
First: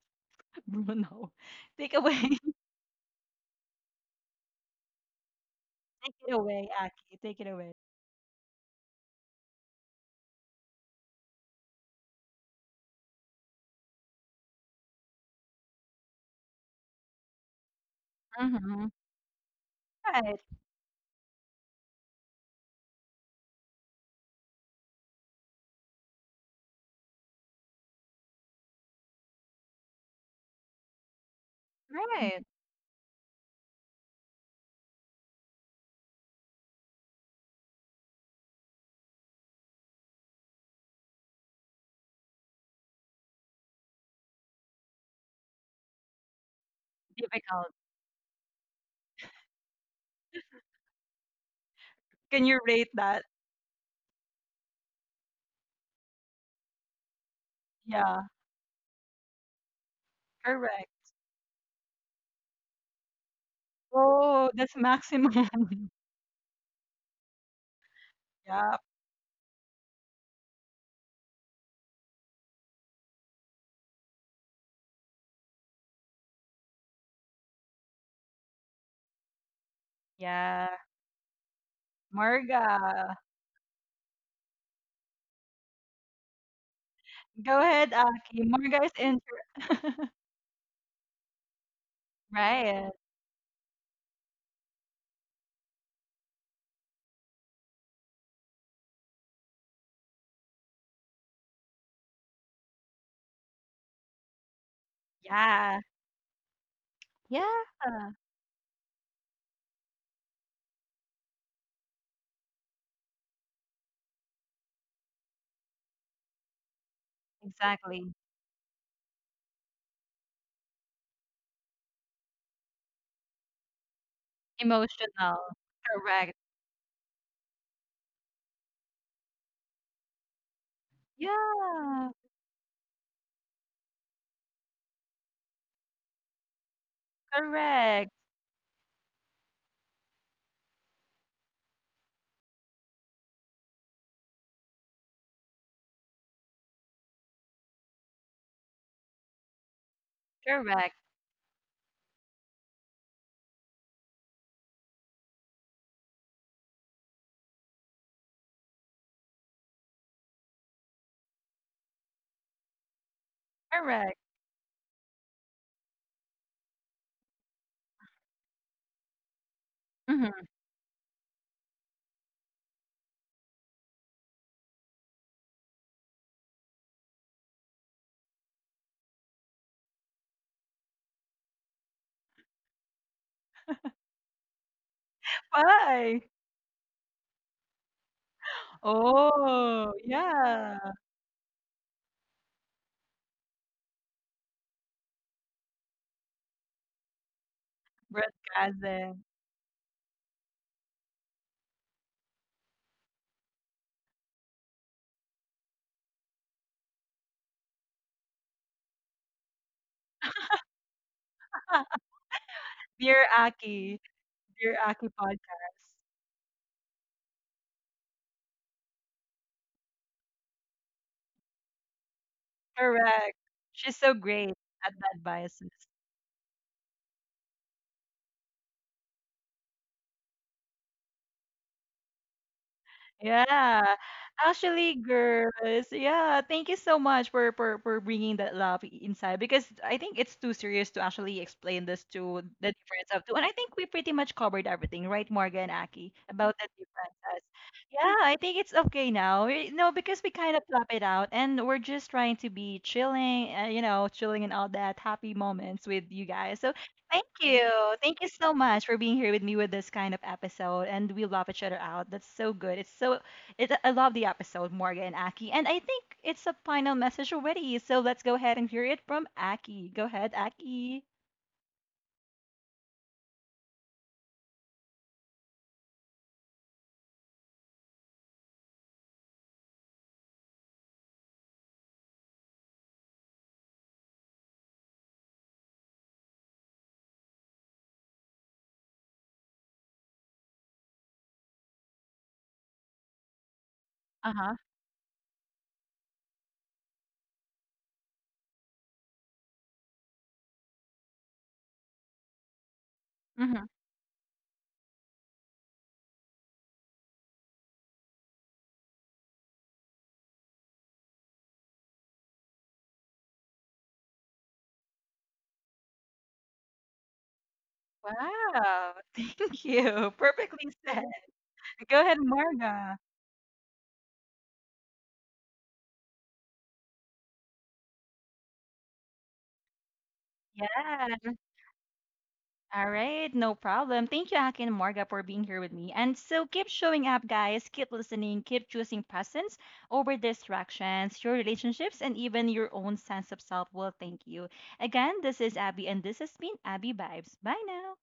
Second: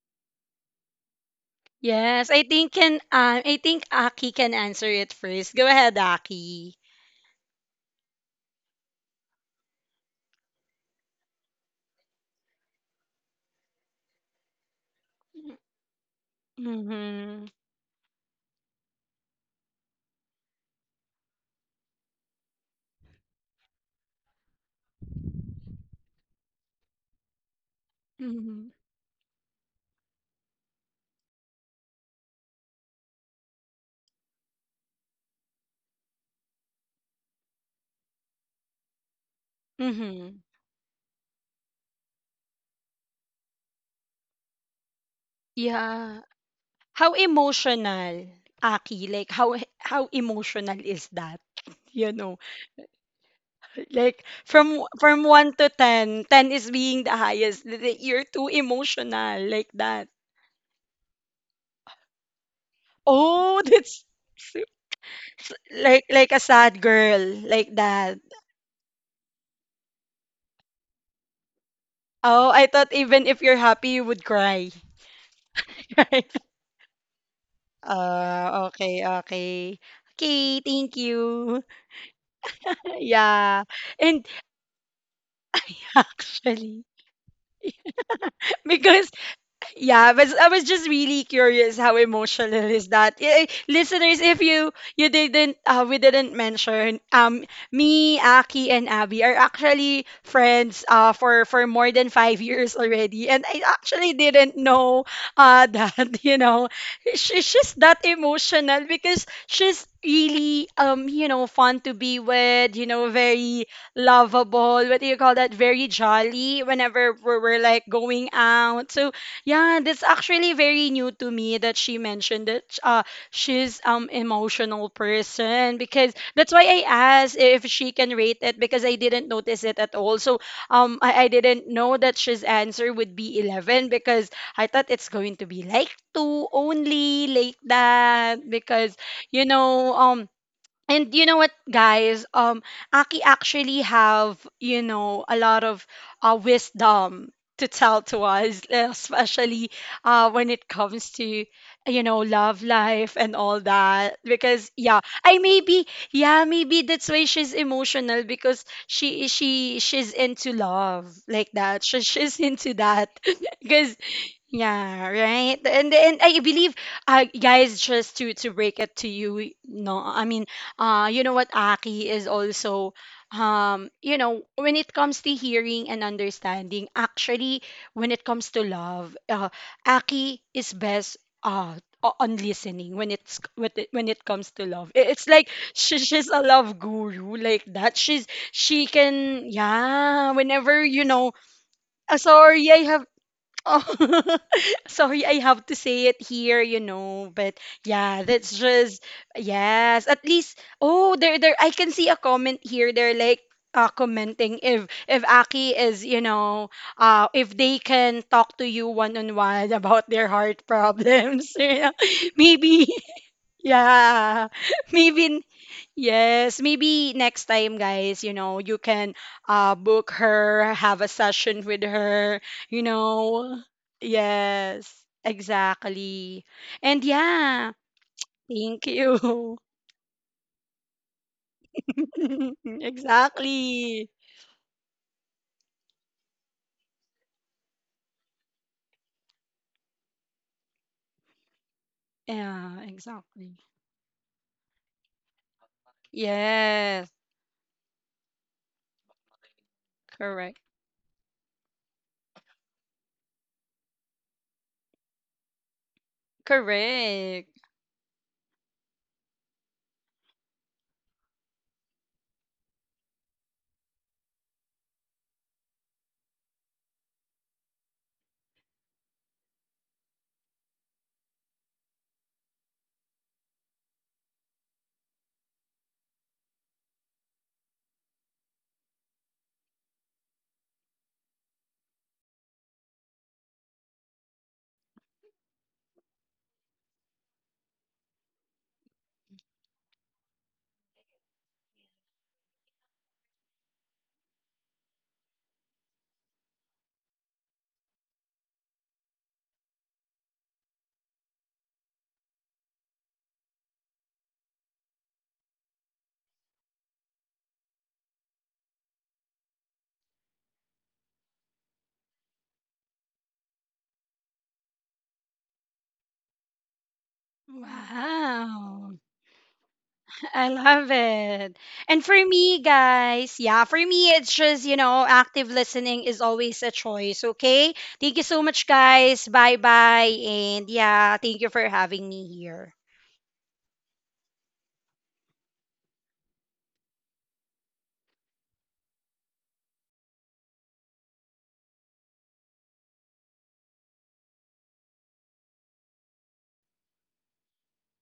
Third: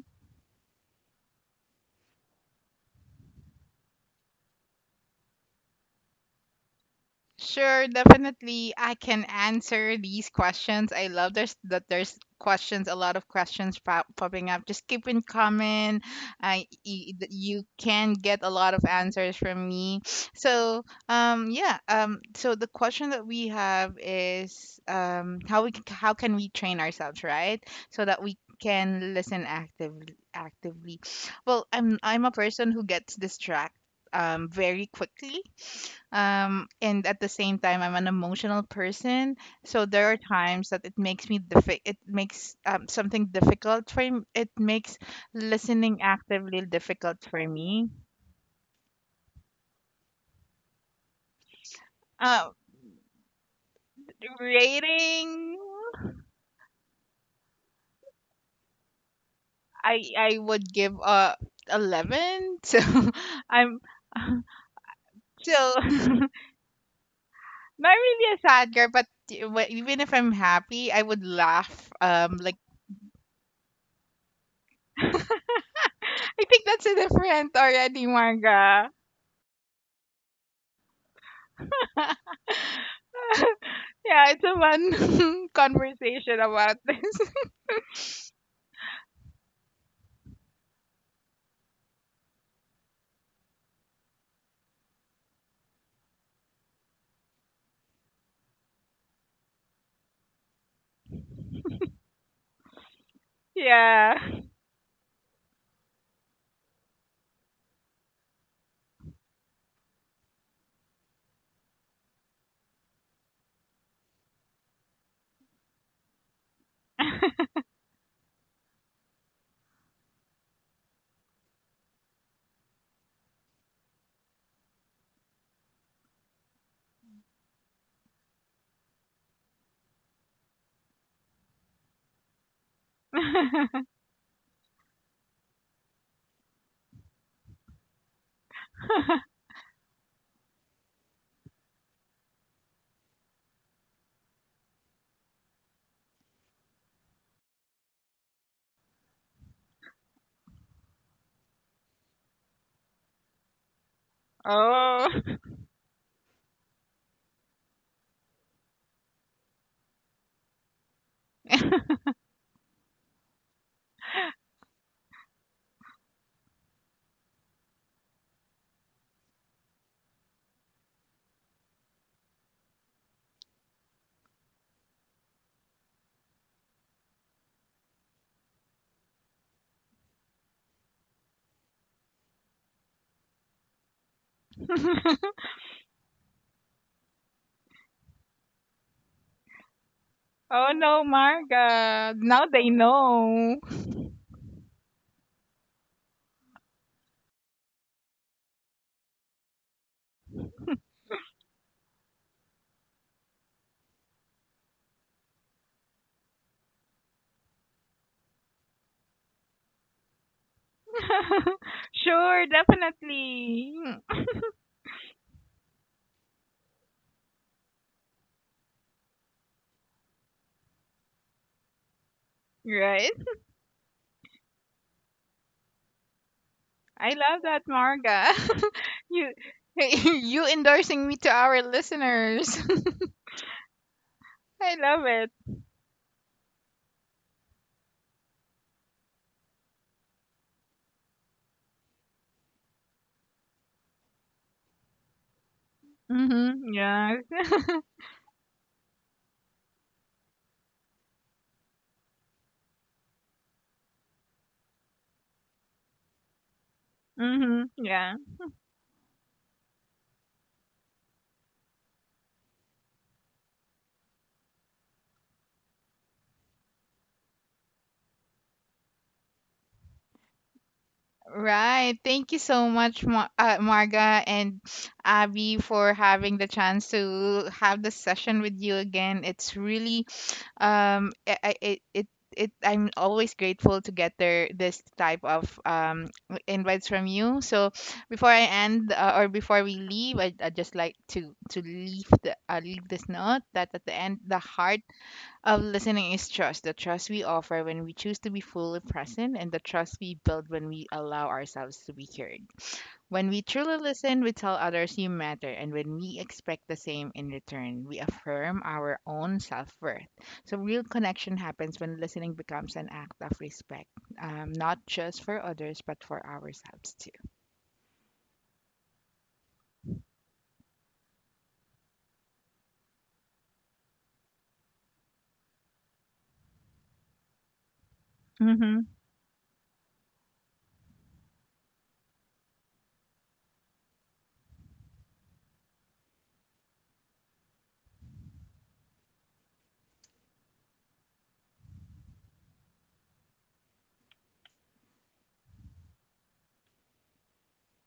Bruno. Take away, Yes. I think can um, I think Aki can answer it first. Go ahead, take it away, Aki. Aki, take it away. Sure, definitely. I can answer these questions. I love there's that there's questions, a lot of questions pop, popping up. Just keep in coming. I y- y- Mm-hmm. you can get a lot of Mhm. answers from me. Right, So um yeah um so the question that we have is um how we c- how can we train ourselves, right, so that we Mm-hmm. can listen actively actively. Well, I'm I'm a right. person who gets distracted um very quickly, um, and at the same time I'm an emotional person, so there are Mm-hmm. times that it makes me diffi- it makes um, something difficult for m- it makes listening Yeah. actively difficult How for Difficult. me. emotional, Aki? Like how how emotional is that? You know, Can uh you rate that? like from from one Rating, to ten, ten is being the highest. Like, Yeah, you're too emotional like i that. i would correct. give a eleven. So Oh, I'm that's Oh, so, that's maximum. so like not like a sad girl like that. really a sad Yeah. girl, but e- wh- even if I'm happy I would laugh, um, Oh, like I thought even if you're happy, you would cry. I Right? think that's a different already, Uh, Marga. okay, okay. Okay, Yeah. thank you. Yeah, Marga. Yeah. And it's a fun I conversation about actually, this. Go ahead, Aki. Marga is because inter Yeah, but I was just really curious how emotional Right. is that. Eh, eh, Listeners, if you you didn't uh, we didn't mention um me, Aki and Abby are actually friends uh for for more than five years already and I actually Yeah. didn't know uh Yeah. that, you know. She, Yeah. she's that emotional because she's really um you know fun to be with, you know, very lovable, what do you call that? Very jolly whenever we're, we're like Exactly. going out. So yeah, that's actually very new to me that she mentioned that uh she's um emotional Emotional. person because Correct. that's why I asked if she can rate it because I didn't notice it at all. So um I, I didn't know Yeah. that she's answer would be eleven because I thought it's going to be like two only like Correct. that because you know um and you know what, guys? Um, Aki actually have you know a lot of uh, wisdom to tell to us, especially uh, when it Correct. comes to you know love life and all that. Because yeah, Oh. I maybe yeah maybe that's why she's emotional because she she she's into love like that. She, she's into that because Correct. yeah, right. And and I believe, uh, guys, just to to break it to you, no, I mean, Hmm. uh, you know what, Aki is also, um, you know, when it comes to hearing and understanding, actually, when it comes to love, uh, Aki is best, uh, o- on listening when it's with it, when it comes to love. I- It's like she, Why? she's a love guru like that. She's she can, Oh, yeah. Oh Whenever yeah. no, you know, Marga. uh, Now they sorry, I have know. Oh, sorry, I have to say it here, you know, but yeah, Brett that's just Kazin. yes. At least oh, there there I can see a comment here. They're like uh, commenting if if Aki is, you know, uh if they can talk to you one on one about their heart problems, you know, Sure, maybe Dear definitely. Aki. yeah. Dear Aki Maybe podcast. yes, maybe next time, guys, you know, you can uh book her, have a session with her, you Right? Correct. know. She's so great Yes, at the advices. exactly. And I love that, yeah, Marga. thank You you. you endorsing me to our listeners. Yeah, Exactly. I actually, love it. girls. Yeah, thank you so much for for for bringing that love inside, because I think it's too serious to actually explain this to the Yeah, difference of two. And I exactly. think we pretty much covered everything, right, Morgan and Aki, about the Mhm. Yes, Yeah. differences. Yeah, I think it's okay now. We- No, because we kind correct. of plop it out, and we're just trying to be chilling, uh, you know, chilling and all that happy moments with you guys. So thank Correct. Mhm. you. Yeah. Thank you so much for being here with me with this kind of episode. And we love each other out. That's so good. It's so, it, I love the episode, Morgan and Aki. And I think it's a final message already. So let's go ahead and hear it from Aki. Go ahead, Aki. Right. Thank you so much, Ma- uh, Marga and Abby, for having the chance to have this session with you again. It's really um, I, I, it it it I'm always grateful to get there this type of um invites from you. So before I end uh, or before we leave, I I just like to to leave the uh, leave this note that at the Uh end huh. the heart of listening is trust, the trust we offer when we choose to be fully present, and the trust we build when we allow ourselves to be heard. When we Hmm. truly listen, we tell others you matter, and when we expect the same in return, we affirm our own self worth. So, real connection happens when listening becomes an act of respect, um, not just for others, but for ourselves Wow. Wow. Thank you. I Perfectly love said. it. Go And for ahead, me, Morgan. guys, yeah, for me, it's just, you know, active listening is always a choice, okay? Thank you so much, too. guys. Bye bye. And yeah, Yeah. thank you for having me here. All right, no problem. Thank you, Aki and Morga, for being here with me. And so keep showing up, guys. Keep listening. Keep choosing presence over distractions. Your relationships and even your own sense of self will thank you. Again, this is Abby, and this has been Abby Vibes. Bye now.